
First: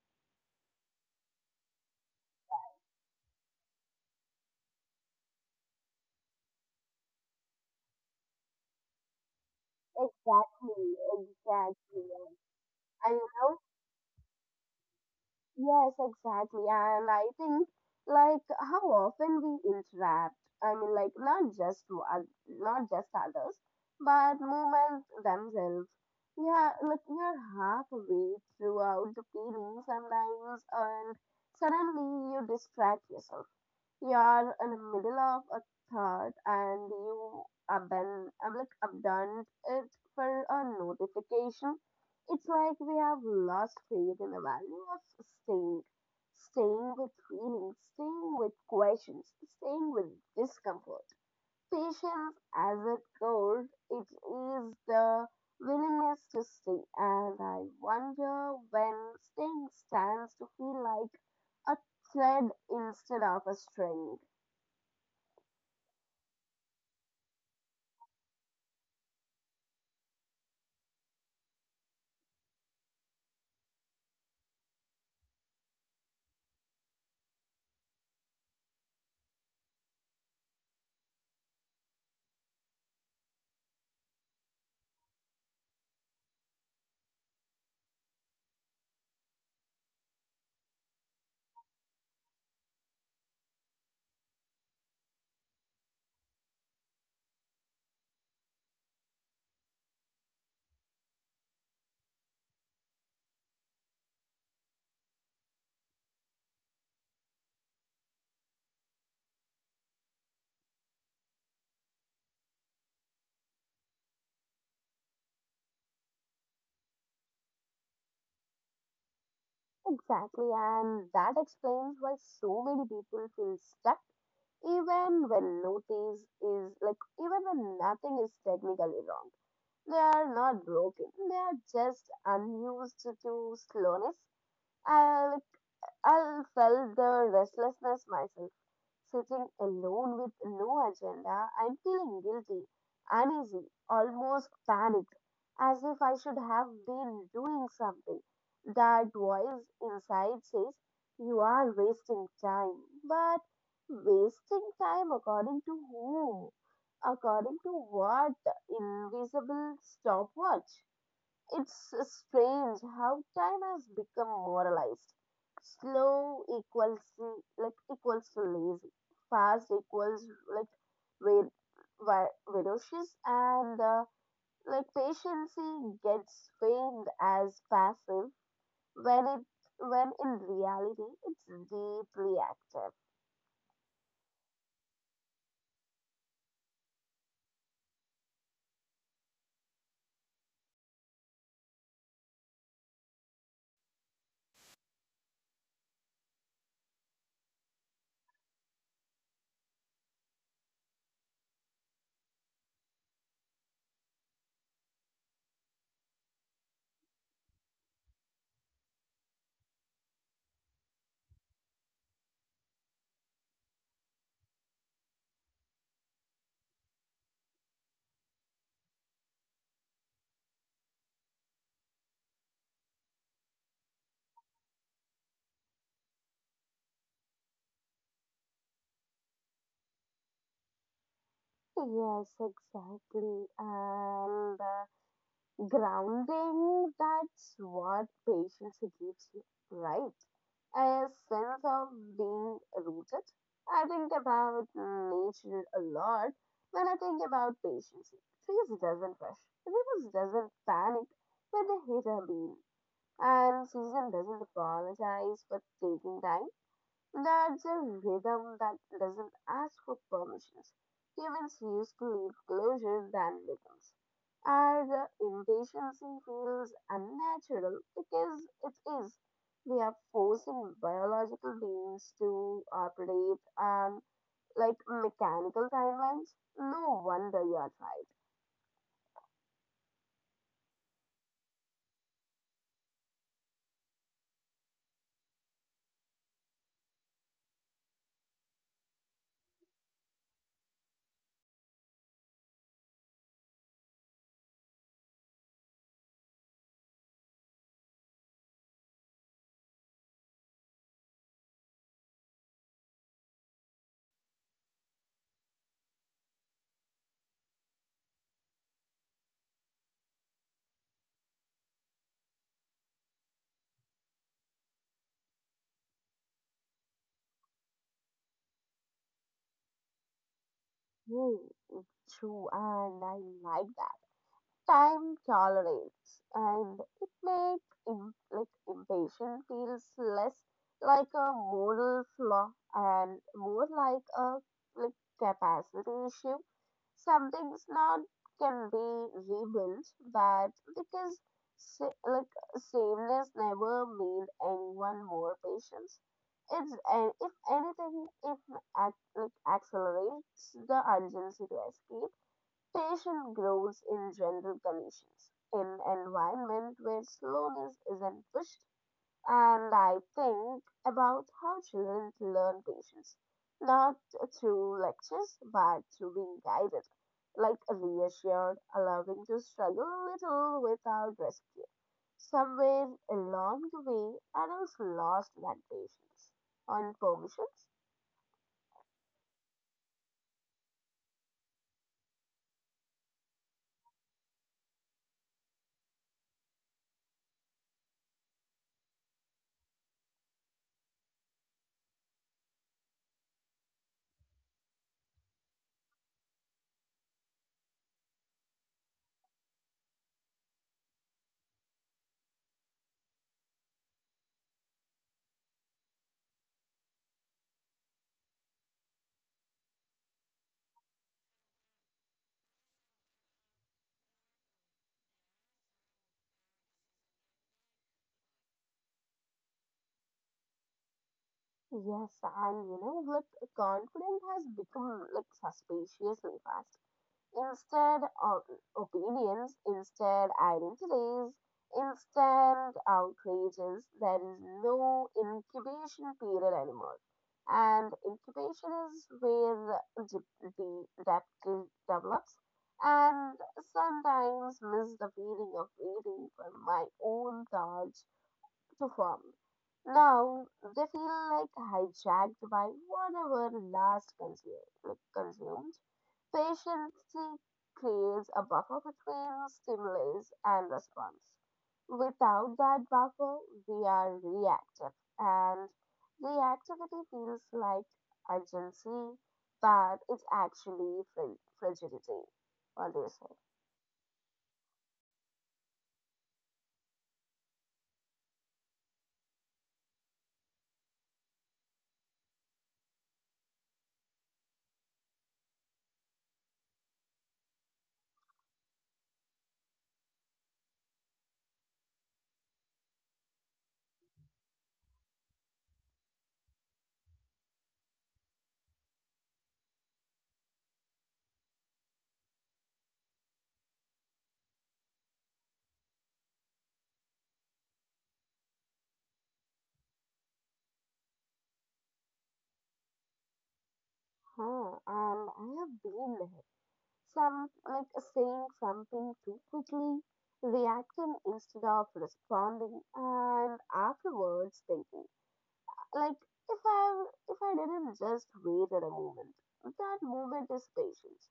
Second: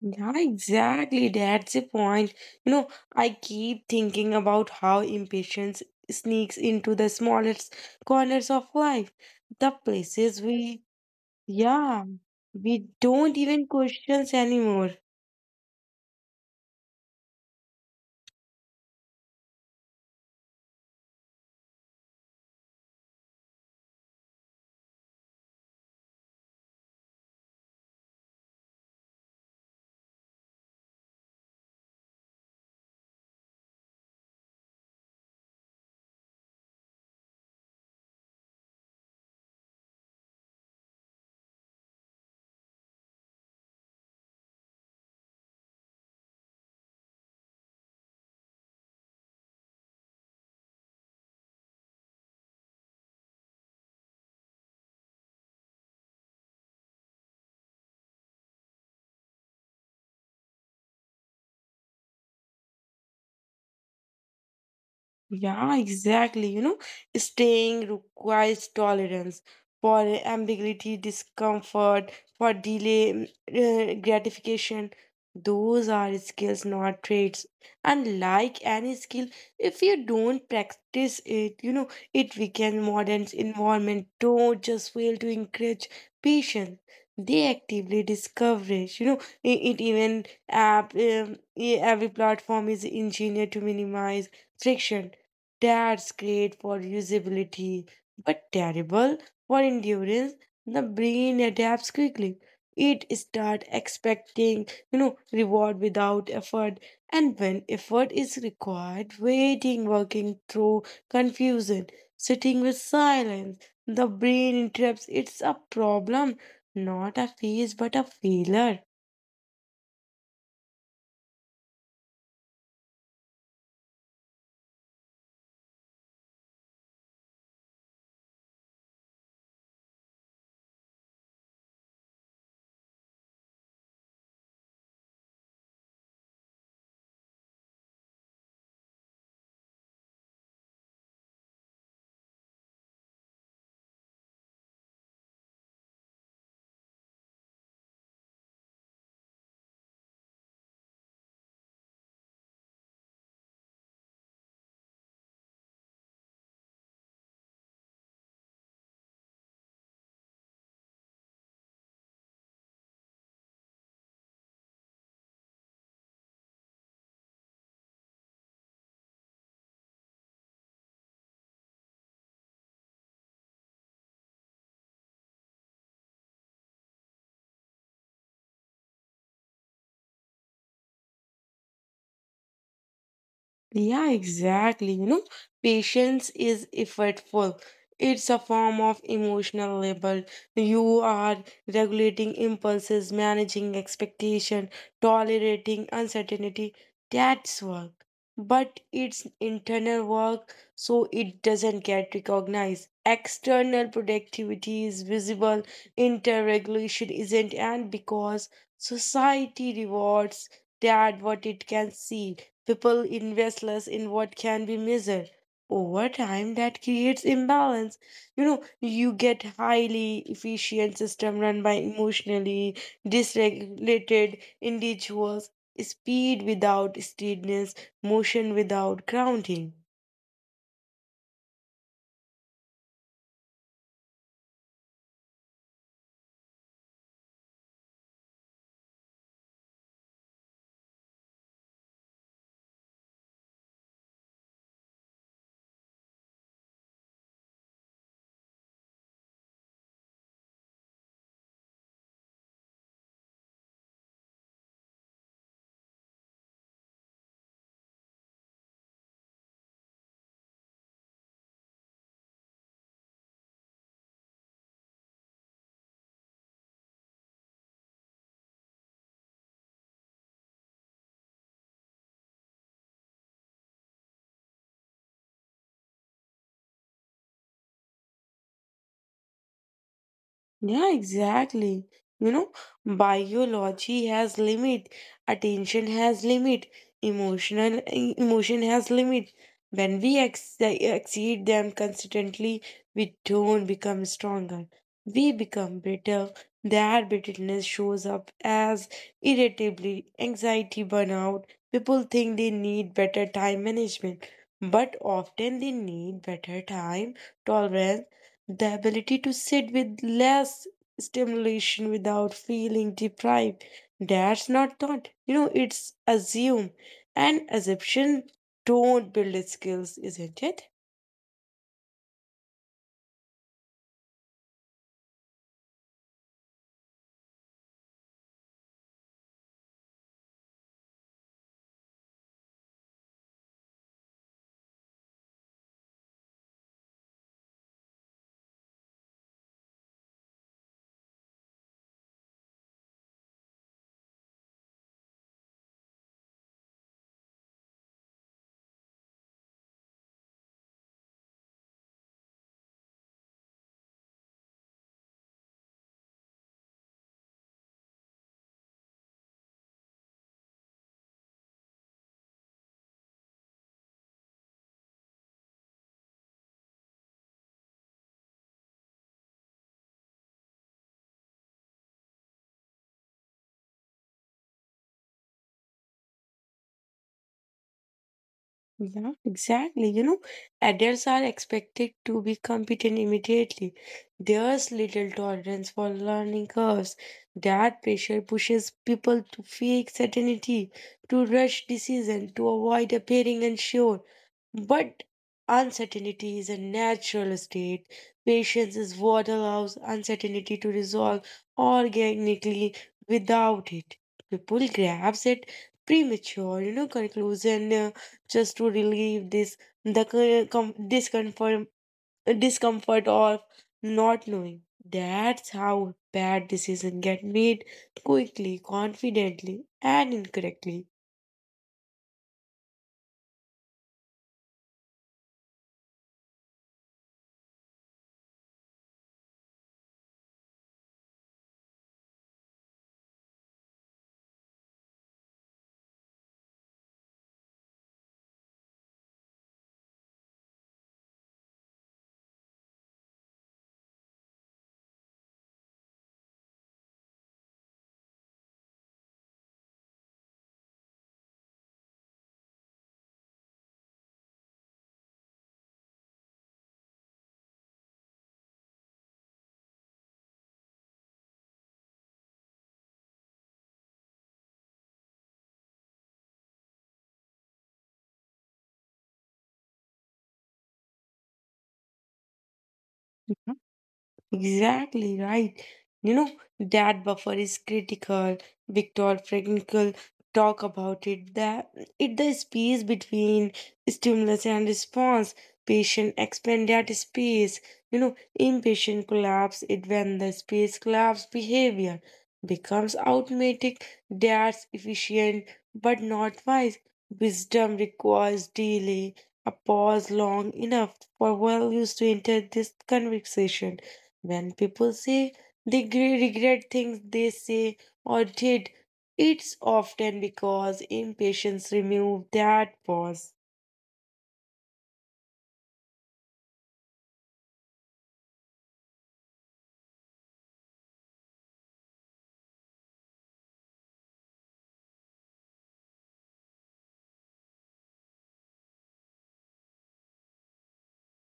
S2: Yeah, exactly. That's the point. You know, I keep thinking about how impatience sneaks into the smallest corners of life, the places we.
S1: Exactly,
S2: Yeah,
S1: exactly.
S2: we
S1: And you
S2: don't
S1: know,
S2: even questions anymore.
S1: yes, exactly. And I think, like, how often we interact. I mean, like, not just to not just others, but movements themselves. Yeah, like you're halfway throughout the feeling sometimes, and suddenly you distract yourself. You are in the middle of a thought and you have been I'm like abandoned it for a notification. It's like we have lost faith in the value of staying, staying with feelings, staying with questions, staying with discomfort. Patience as it goes, it is the willingness to stay, and I wonder when staying stands to feel like a thread instead of a string.
S2: Yeah, exactly. Staying requires tolerance for ambiguity, discomfort, for delay, gratification. Those are skills, not traits. And like any skill, if you don't practice it, it weakens modern environment. Don't just fail to encourage patience. They actively discourage. I- it even app e- every platform is engineered to minimize friction, that's great for usability, but terrible for endurance. The brain adapts quickly. It start expecting, reward without effort, and when effort is required, waiting, working through confusion, sitting with silence. The brain interrupts. It's a problem, not a phase, but a failure.
S1: Exactly, and that explains why so many people feel stuck even when notice is like even when nothing is technically wrong. They are not broken. They are just unused to slowness. Uh, like I felt the restlessness myself, sitting alone with no agenda and feeling guilty, uneasy, almost panicked, as if I should have been doing something. That voice inside says, "You are wasting time." But wasting time according to whom? According to what invisible stopwatch? It's strange how time has become moralized. Slow equals to lazy. Fast equals like ve- ferocious, and like patience gets framed as passive when it when in reality it's deeply active.
S2: Yeah, exactly. Patience is effortful. It's a form of emotional labor. You are regulating impulses, managing expectation, tolerating uncertainty. That's work. But it's internal work, so it doesn't get recognized. External productivity is visible, interregulation isn't, and because society rewards that what it can see. People invest less in what can be measured. Over time, that creates imbalance. You get highly efficient system run by emotionally dysregulated individuals, speed without steadiness, motion without grounding.
S1: Yes, exactly. And grounding, that's what patience gives you, right? A sense of being rooted. I think about nature a lot when I think about patience. Trees doesn't rush, rivers doesn't panic when they hit a beam, and season doesn't apologize for taking time. That's a rhythm that doesn't ask for permissions. Humans used to leave closer than rhythms. Our impatience feels unnatural because it is. We are forcing biological beings to operate on like mechanical timelines. No wonder you are tired.
S2: Yeah, exactly. You know, biology has limit, attention has limit, emotion has limit. When we exceed them consistently, we don't become stronger. We become bitter. That bitterness shows up as irritability, anxiety, burnout. People think they need better time management, but often they need better time tolerance, the ability to sit with less stimulation without feeling deprived. That's not thought. It's assume. And assumption don't build skills, isn't it?
S1: Hmm, true, and I like that. Time tolerates and it makes impatience feels less like a moral flaw and more like a capacity issue. Some things not can be rebuilt, but because sa- like sameness never made anyone more patient. It's and if anything it accelerates the urgency to escape. Passion grows in general conditions, in environment where slowness isn't pushed. And I think about how children learn patience, not through lectures, but through being guided, like reassured, allowing to struggle a little without rescue. Somewhere along the way, adults lost that patience on permissions.
S2: Yeah, exactly. Adults are expected to be competent immediately. There's little tolerance for learning curves. That pressure pushes people to fake certainty, to rush decision, to avoid appearing unsure. But uncertainty is a natural state. Patience is what allows uncertainty to resolve organically without it. People grabs at premature, conclusion, just to relieve this discomfort, discomfort of not knowing. That's how bad decisions get made quickly, confidently, and incorrectly.
S1: Yes, and you know, like confidence has become like suspiciously fast. Instead of opinions, instead identities, instead outrages, there is no incubation period anymore. And incubation is where the depth develops. And sometimes miss the feeling of waiting for my own thoughts to form. Now they feel like hijacked by whatever last consume, like consumed. Patience creates a buffer between stimulus and response. Without that buffer, we are reactive, and reactivity feels like urgency, but it's actually fragility. What do you say?
S2: Exactly right. You know, that buffer is critical. Viktor Frankl talk about it, that it the space between stimulus and response. Patient expand that space. Impatient collapse it, when the space collapse behavior becomes automatic. That's efficient but not wise. Wisdom requires delay, a pause long enough for values to enter this conversation. When people say they regret things they say or did, it's often because impatience removed that pause.
S1: Huh, and I have been there. Some like Saying something too quickly, reacting instead of responding, and afterwards thinking like if I didn't just wait at a moment, that moment is patience.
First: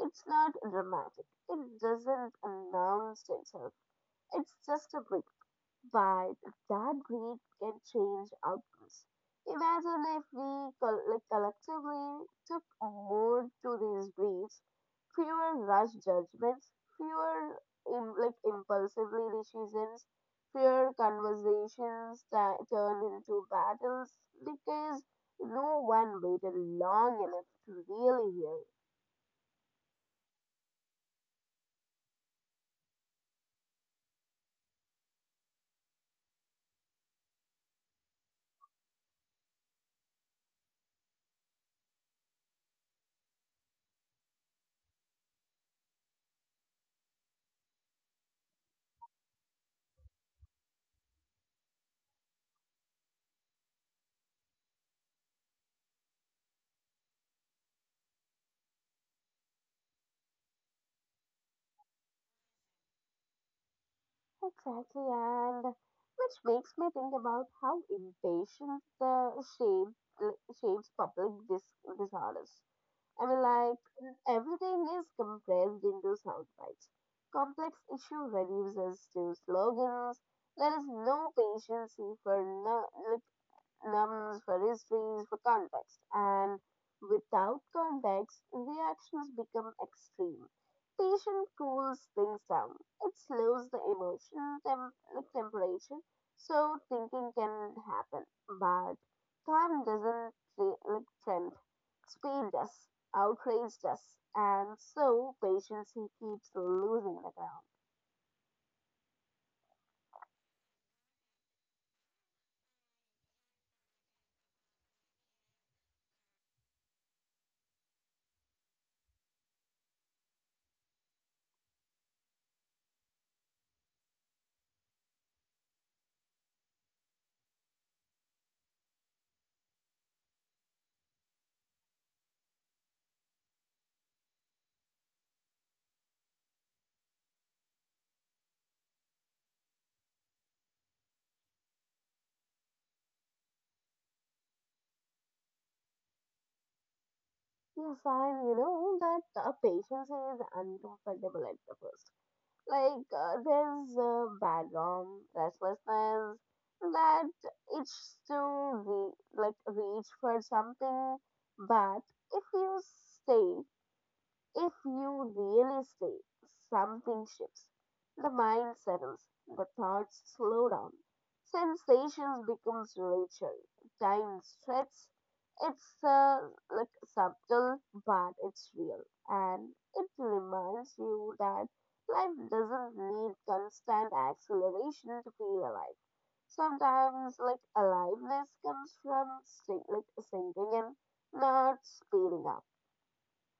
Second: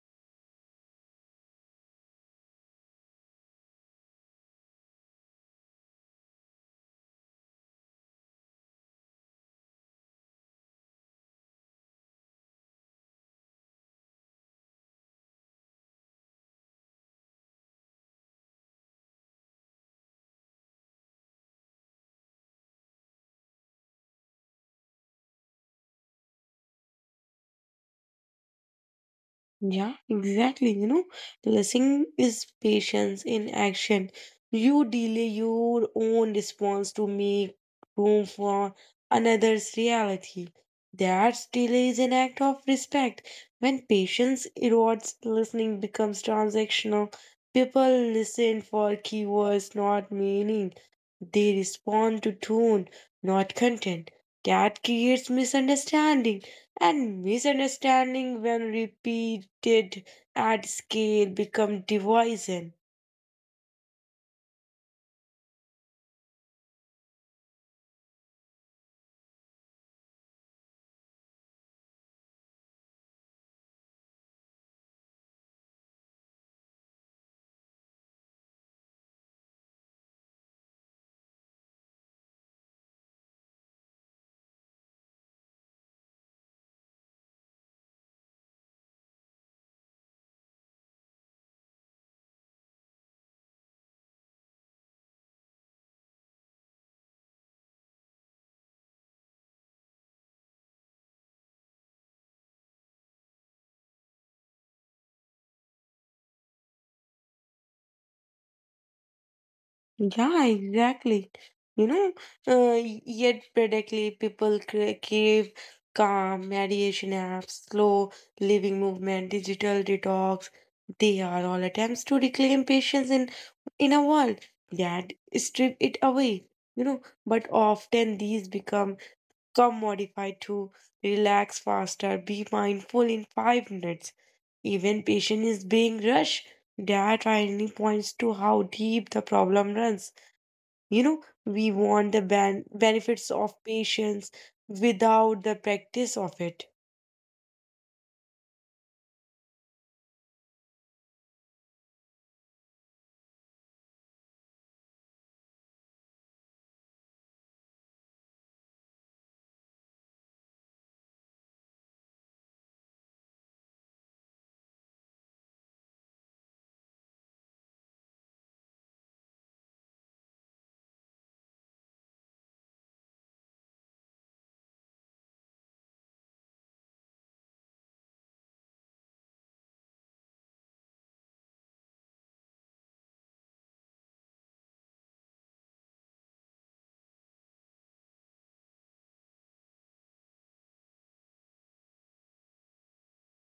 S1: It's not dramatic. It doesn't announce itself. It's just a breath. But that greed can change outcomes. Imagine if we collectively took more to these greeds, fewer rash judgments, fewer impulsively decisions, fewer conversations that turn into battles because no one waited long enough to really hear.
S2: Yeah, exactly. Listening is patience in action. You delay your own response to make room for another's reality. That delay is an act of respect. When patience erodes, listening becomes transactional. People listen for keywords, not meaning. They respond to tone, not content. That creates misunderstanding, and misunderstanding, when repeated at scale, become division.
S1: Exactly, and which makes me think about how impatience shape, shapes public disorders. I mean, like, everything is compressed into sound bites. Complex issue reduces to slogans. There is no patience for no, like, numbers, for histories, for context. And without context, reactions become extreme. Tension cools things down, it slows the emotion, temperature, so thinking can happen. But time doesn't trend, speed does, outrage does, and so patience keeps losing the ground.
S2: Yeah, exactly. You know, yet predictably, people crave calm, meditation apps, slow living movement, digital detox. They are all attempts to reclaim patience in a world that strip it away. But often these become come modified to relax faster, be mindful in 5 minutes. Even patient is being rushed. That finally points to how deep the problem runs. We want the benefits of patience without the practice of it.
S1: Yes, I know that the patience is uncomfortable at the first. There's a background restlessness that it's to re- like reach for something, but if you stay, if you really stay, something shifts. The mind settles, the thoughts slow down, sensations becomes richer, time stretches. It's like subtle, but it's real, and it reminds you that life doesn't need constant acceleration to feel alive. Sometimes, like aliveness comes from sinking in, not speeding up.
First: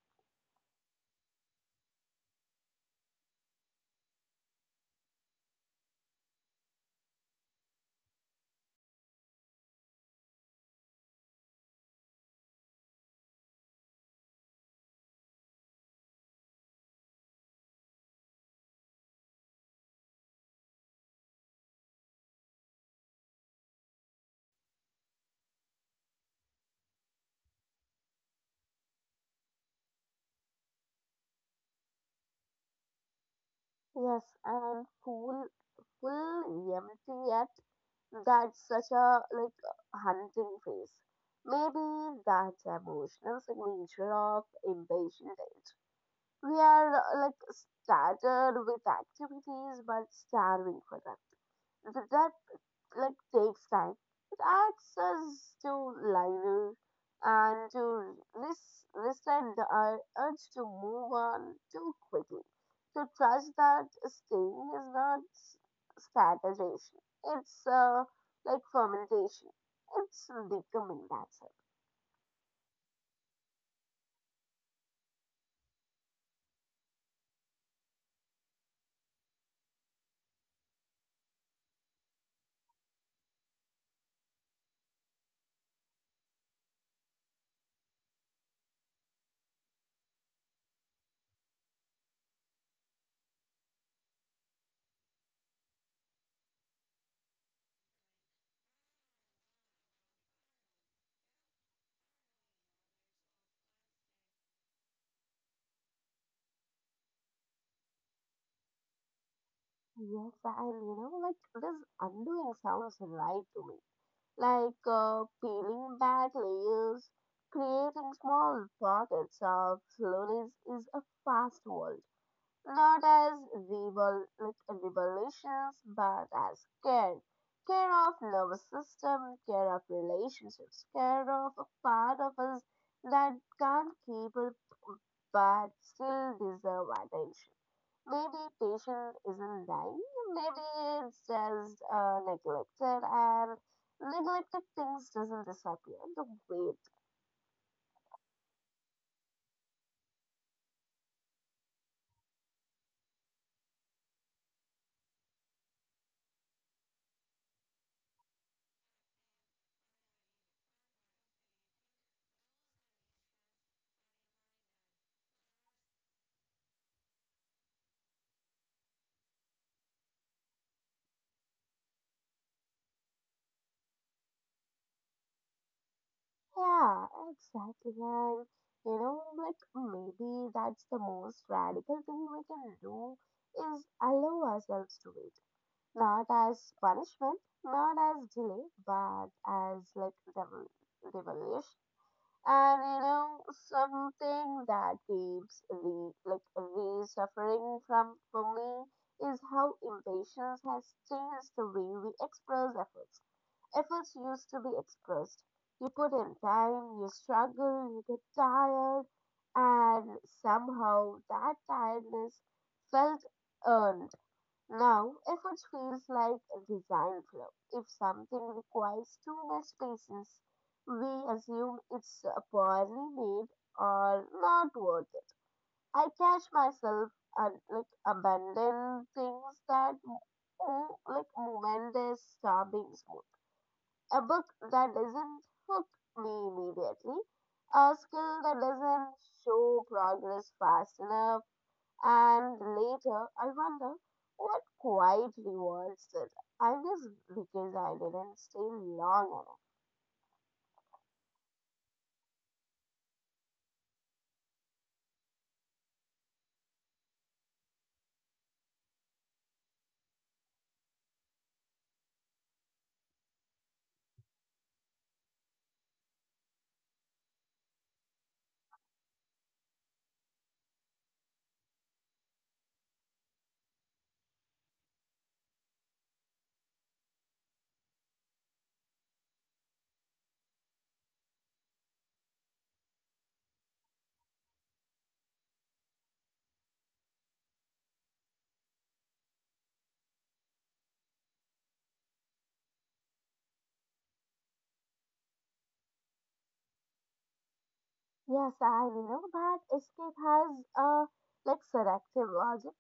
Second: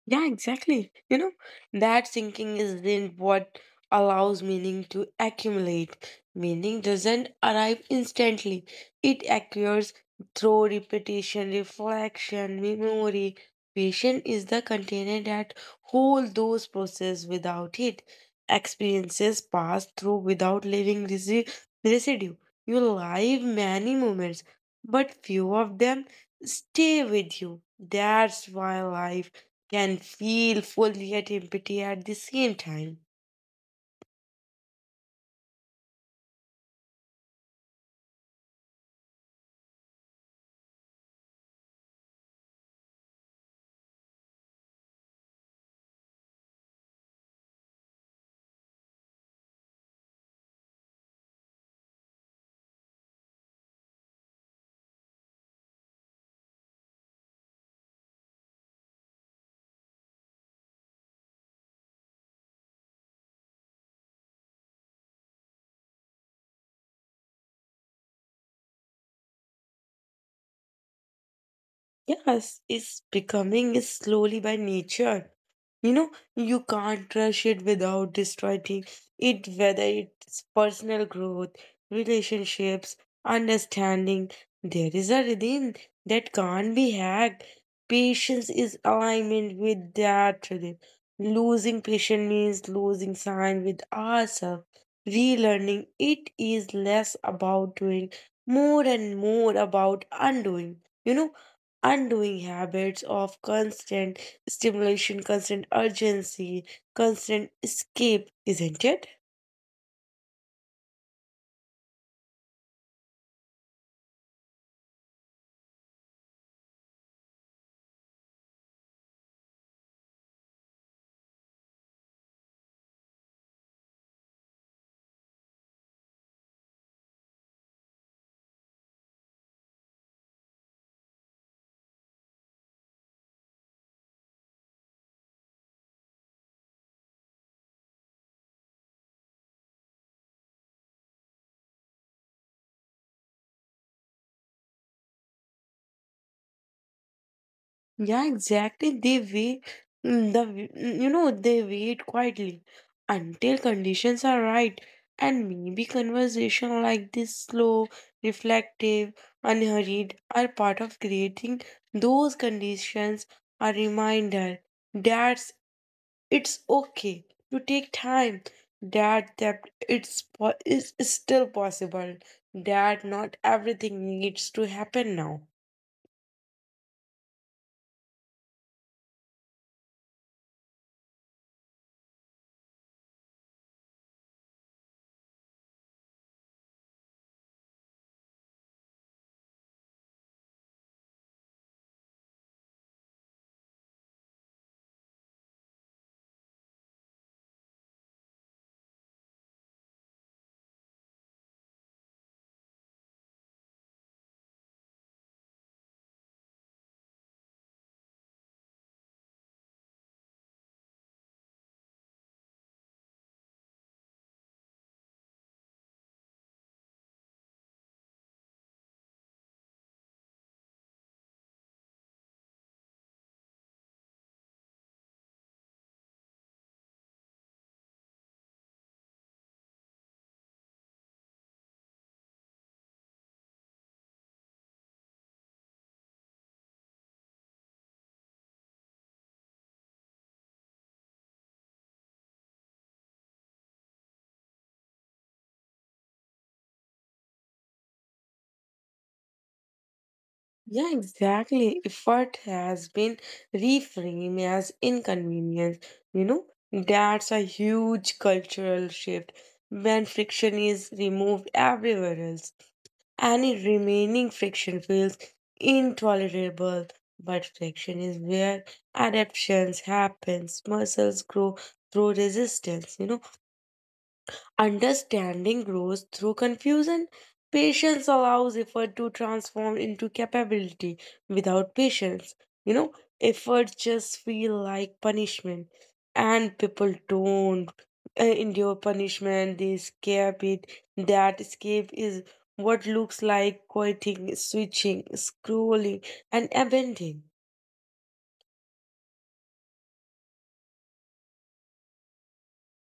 S2: Yeah, exactly. That thinking isn't what allows meaning to accumulate. Meaning doesn't arrive instantly, it occurs through repetition, reflection, memory. Patience is the container that hold those processes without it. Experiences pass through without leaving residue. You live many moments, but few of them stay with you. That's why life can feel fully at empty at the same time.
S1: Yes, and full reality, yet that's such a like hunting phase. Maybe that's the emotional signature of impatient age. We are started with activities but starving for them. That takes time. It asks us to live and to resent our urge to move on too quickly. To trust that staying is not strategization. It's fermentation. It's becoming, that's it.
S2: Yes, it's becoming slowly by nature. You know, you can't rush it without destroying it, whether it's personal growth, relationships, understanding. There is a rhythm that can't be hacked. Patience is alignment with that rhythm. Losing patience means losing sign with ourselves. Relearning it is less about doing, more and more about undoing. You know, undoing habits of constant stimulation, constant urgency, constant escape, isn't it?
S1: Yes, and you know, like this undoing sounds right to me. Peeling back layers, creating small pockets of slowness is a fast world. Not as rebel, like revolutions, but as care. Care of nervous system, care of relationships, care of a part of us that can't keep it but still deserve attention. Maybe patient isn't dying, maybe it's just neglected, and neglected things doesn't disappear. The weight,
S2: Yeah, exactly. They wait, you know, they wait quietly until conditions are right, and maybe conversation like this, slow, reflective, unhurried, are part of creating those conditions. A reminder that it's okay to take time. That that it's po- is still possible. That not everything needs to happen now.
S1: yeah, exactly. And you know, like maybe that's the most radical thing we can do is allow ourselves to wait, not as punishment, not as delay, but as like revelation. And you know, something that keeps re like re suffering from bullying is how impatience has changed the way we express efforts. Efforts used to be expressed. You put in time, you struggle, you get tired, and somehow that tiredness felt earned. Now, effort feels like a design flaw. If something requires too much patience, we assume it's poorly made or not worth it. I catch myself abandoning things that moment is starving smooth. A book that doesn't hook me immediately, a skill that doesn't show progress fast enough, and later, I wonder what quiet reward said, I guess because I didn't stay long enough.
S2: Yeah, exactly. Effort has been reframed as inconvenience. You know, that's a huge cultural shift. When friction is removed everywhere else, any remaining friction feels intolerable, but friction is where adaptations happens. Muscles grow through resistance, Understanding grows through confusion. Patience allows effort to transform into capability. Without patience, you know, effort just feel like punishment. And people don't endure punishment, they escape it. That escape is what looks like quitting, switching, scrolling, and abandoning.
S1: Yes, I know that escape has a selective logic.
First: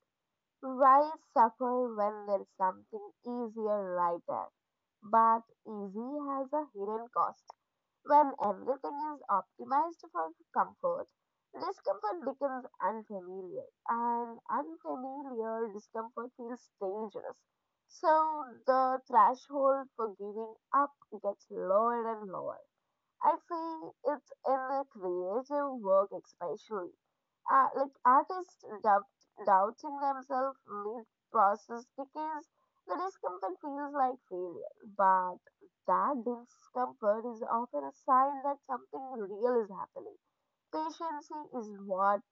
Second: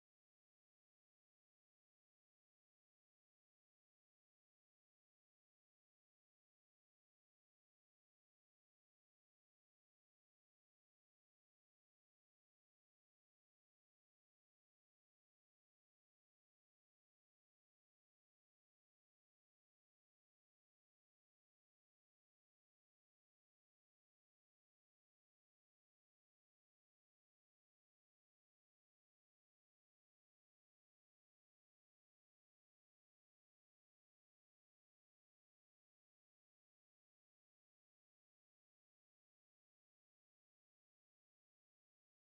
S1: Why suffer when there's something easier right there? But easy has a hidden cost. When everything is optimized for comfort, discomfort becomes unfamiliar, and unfamiliar discomfort feels dangerous. So the threshold for giving up gets lower and lower. I think it's in the creative work especially. Artists doubting themselves mid process because the discomfort feels like failure. But that discomfort is often a sign that something real is happening. Patience is what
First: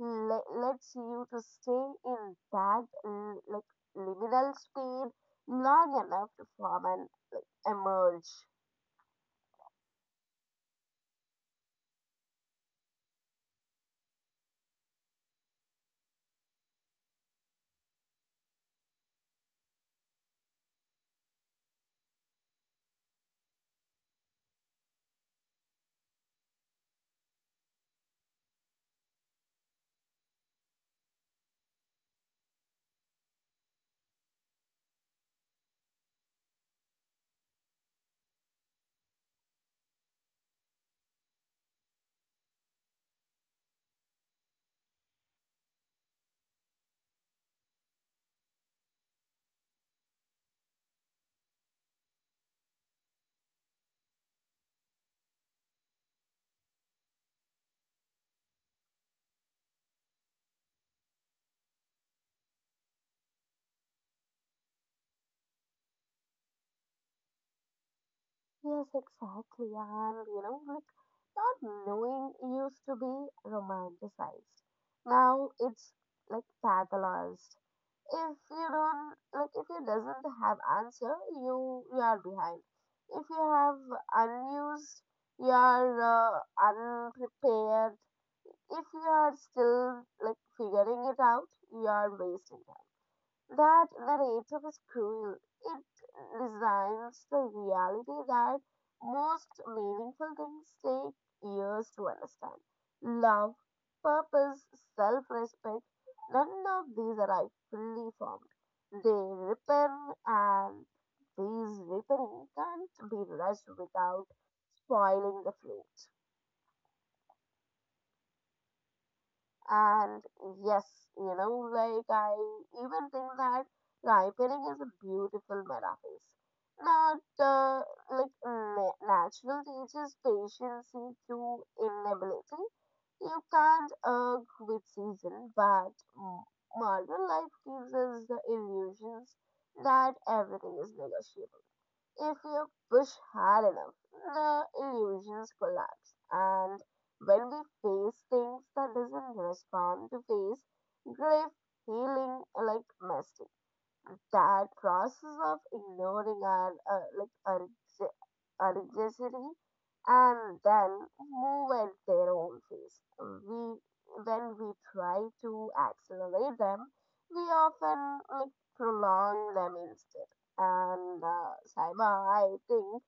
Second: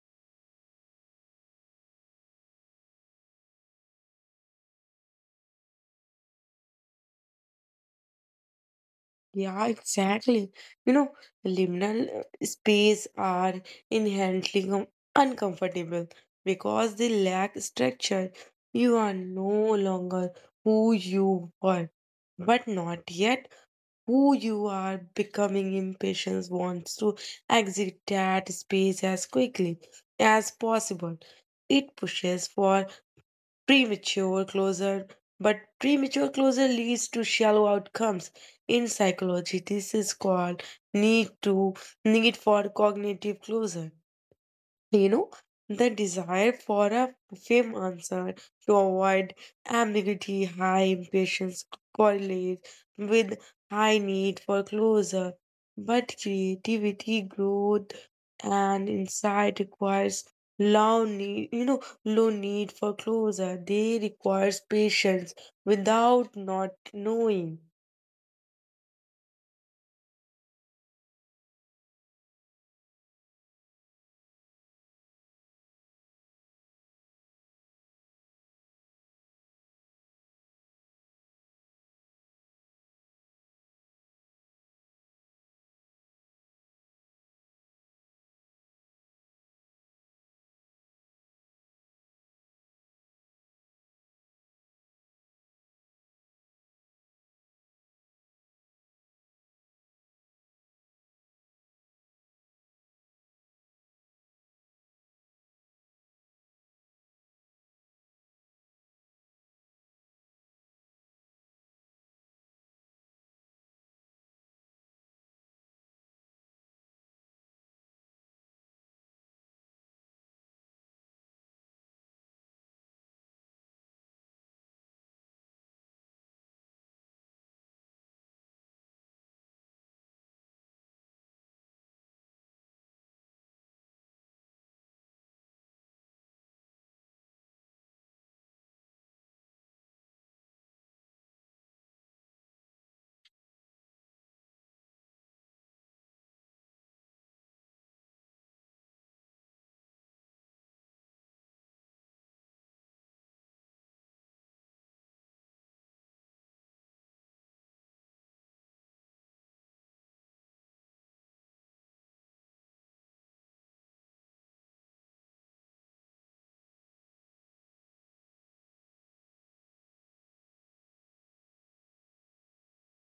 S1: lets you to stay in that liminal speed long enough to form and, like, emerge.
S2: Yeah, exactly. You know, liminal space are inherently uncomfortable because they lack structure. You are no longer who you were, but not yet who you are becoming. Impatience wants to exit that space as quickly as possible. It pushes for premature closure, but premature closure leads to shallow outcomes. In psychology, this is called need to need for cognitive closure. You know, the desire for a fame answer to avoid ambiguity, high impatience correlates with high need for closure. But creativity, growth, and insight requires low need for closure. They requires patience without not knowing.
S1: Yes, exactly. And you know, like not knowing used to be romanticized. Now it's like pathologized. If you doesn't have answer, you are behind. If you have unused, you are unprepared. If you are still like figuring it out, you are wasting time. That narrative is cruel. It designs the reality that most meaningful things take years to understand. Love, purpose, self respect, none of these arrive fully formed. They repair, and these repairing can't be rushed without spoiling the flow. And yes, you know, like I even think that ripening is a beautiful metaphor. Not natural teaches patience through inability. You can't argue with season, but modern life gives us the illusions that everything is negotiable. If you push hard enough, the illusions collapse. And when we face things that doesn't respond to face, grief, healing, like mess, that process of ignoring our our our anxiety and then move at their own pace. We when we try to accelerate them, we often like prolong them instead. And Saima, I think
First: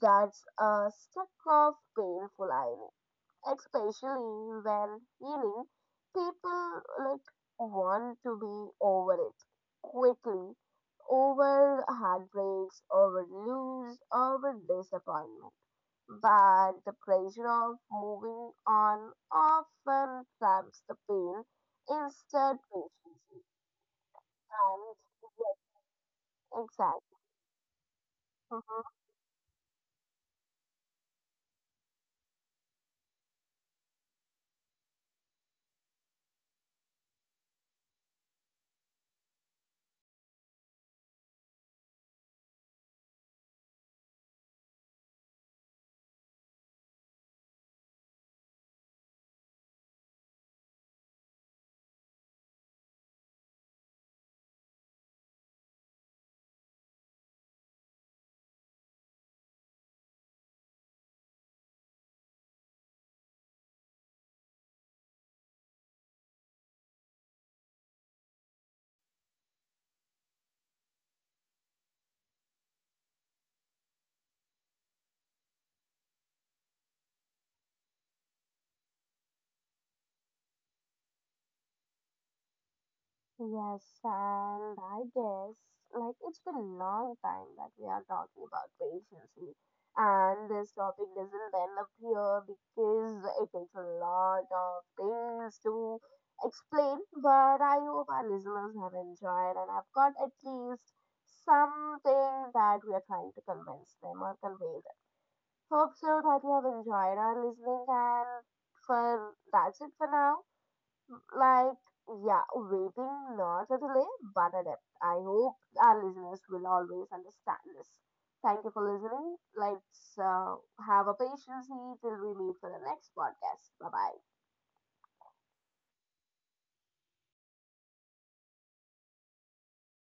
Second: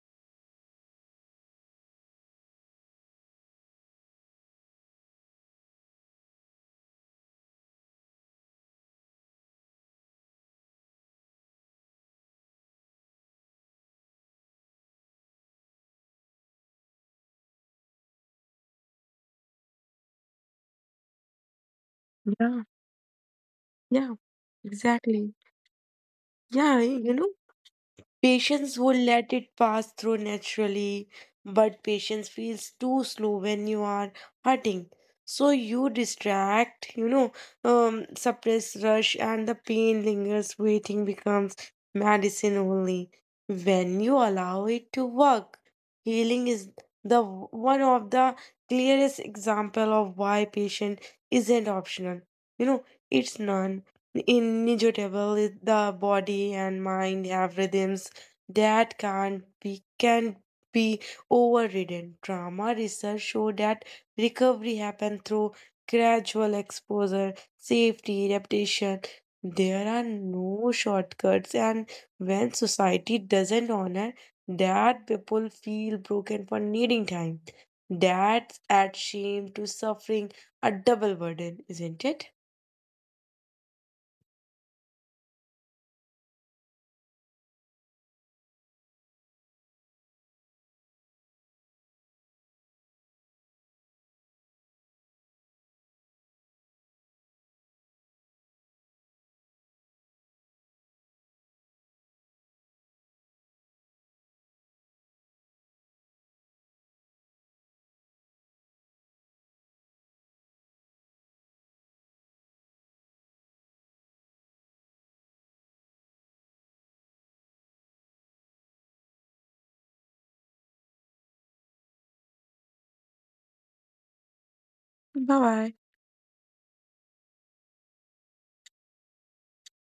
S1: that's a stack of painful irony, especially when healing, people like want to be over it quickly, over heartbreaks, over lose, over disappointment. But the pressure of moving on often traps the pain instead
S2: Yeah,
S1: patience.
S2: yeah,
S1: And
S2: exactly.
S1: yes,
S2: Yeah,
S1: exactly.
S2: Patients would let it pass through naturally, but patience feels too slow when you are hurting. So you distract, suppress rush, and the pain lingers. Waiting becomes medicine only when you allow it to work. Healing is the one of the clearest example of why patient isn't optional. You know, it's none inevitable. The body and mind have rhythms that can be overridden. Trauma research show that recovery happens through gradual exposure, safety, repetition. There are no shortcuts, and when society doesn't honor that, people feel broken for needing time. That's add shame to suffering, a double burden, isn't it?
S1: Yes, and I guess like it's been a long time that we are talking about patience, and this topic doesn't end up here because it takes a lot of things to explain. But I hope our listeners have enjoyed and have got at least something that we are trying to convince them or convey them. Hope so that you have enjoyed our listening, and for that's it for now, like yeah, waiting not a delay but a depth. I hope our listeners will always understand this. Thank you for listening. Let's have a patience here till we meet for the next podcast. Bye bye.
S2: Bye bye.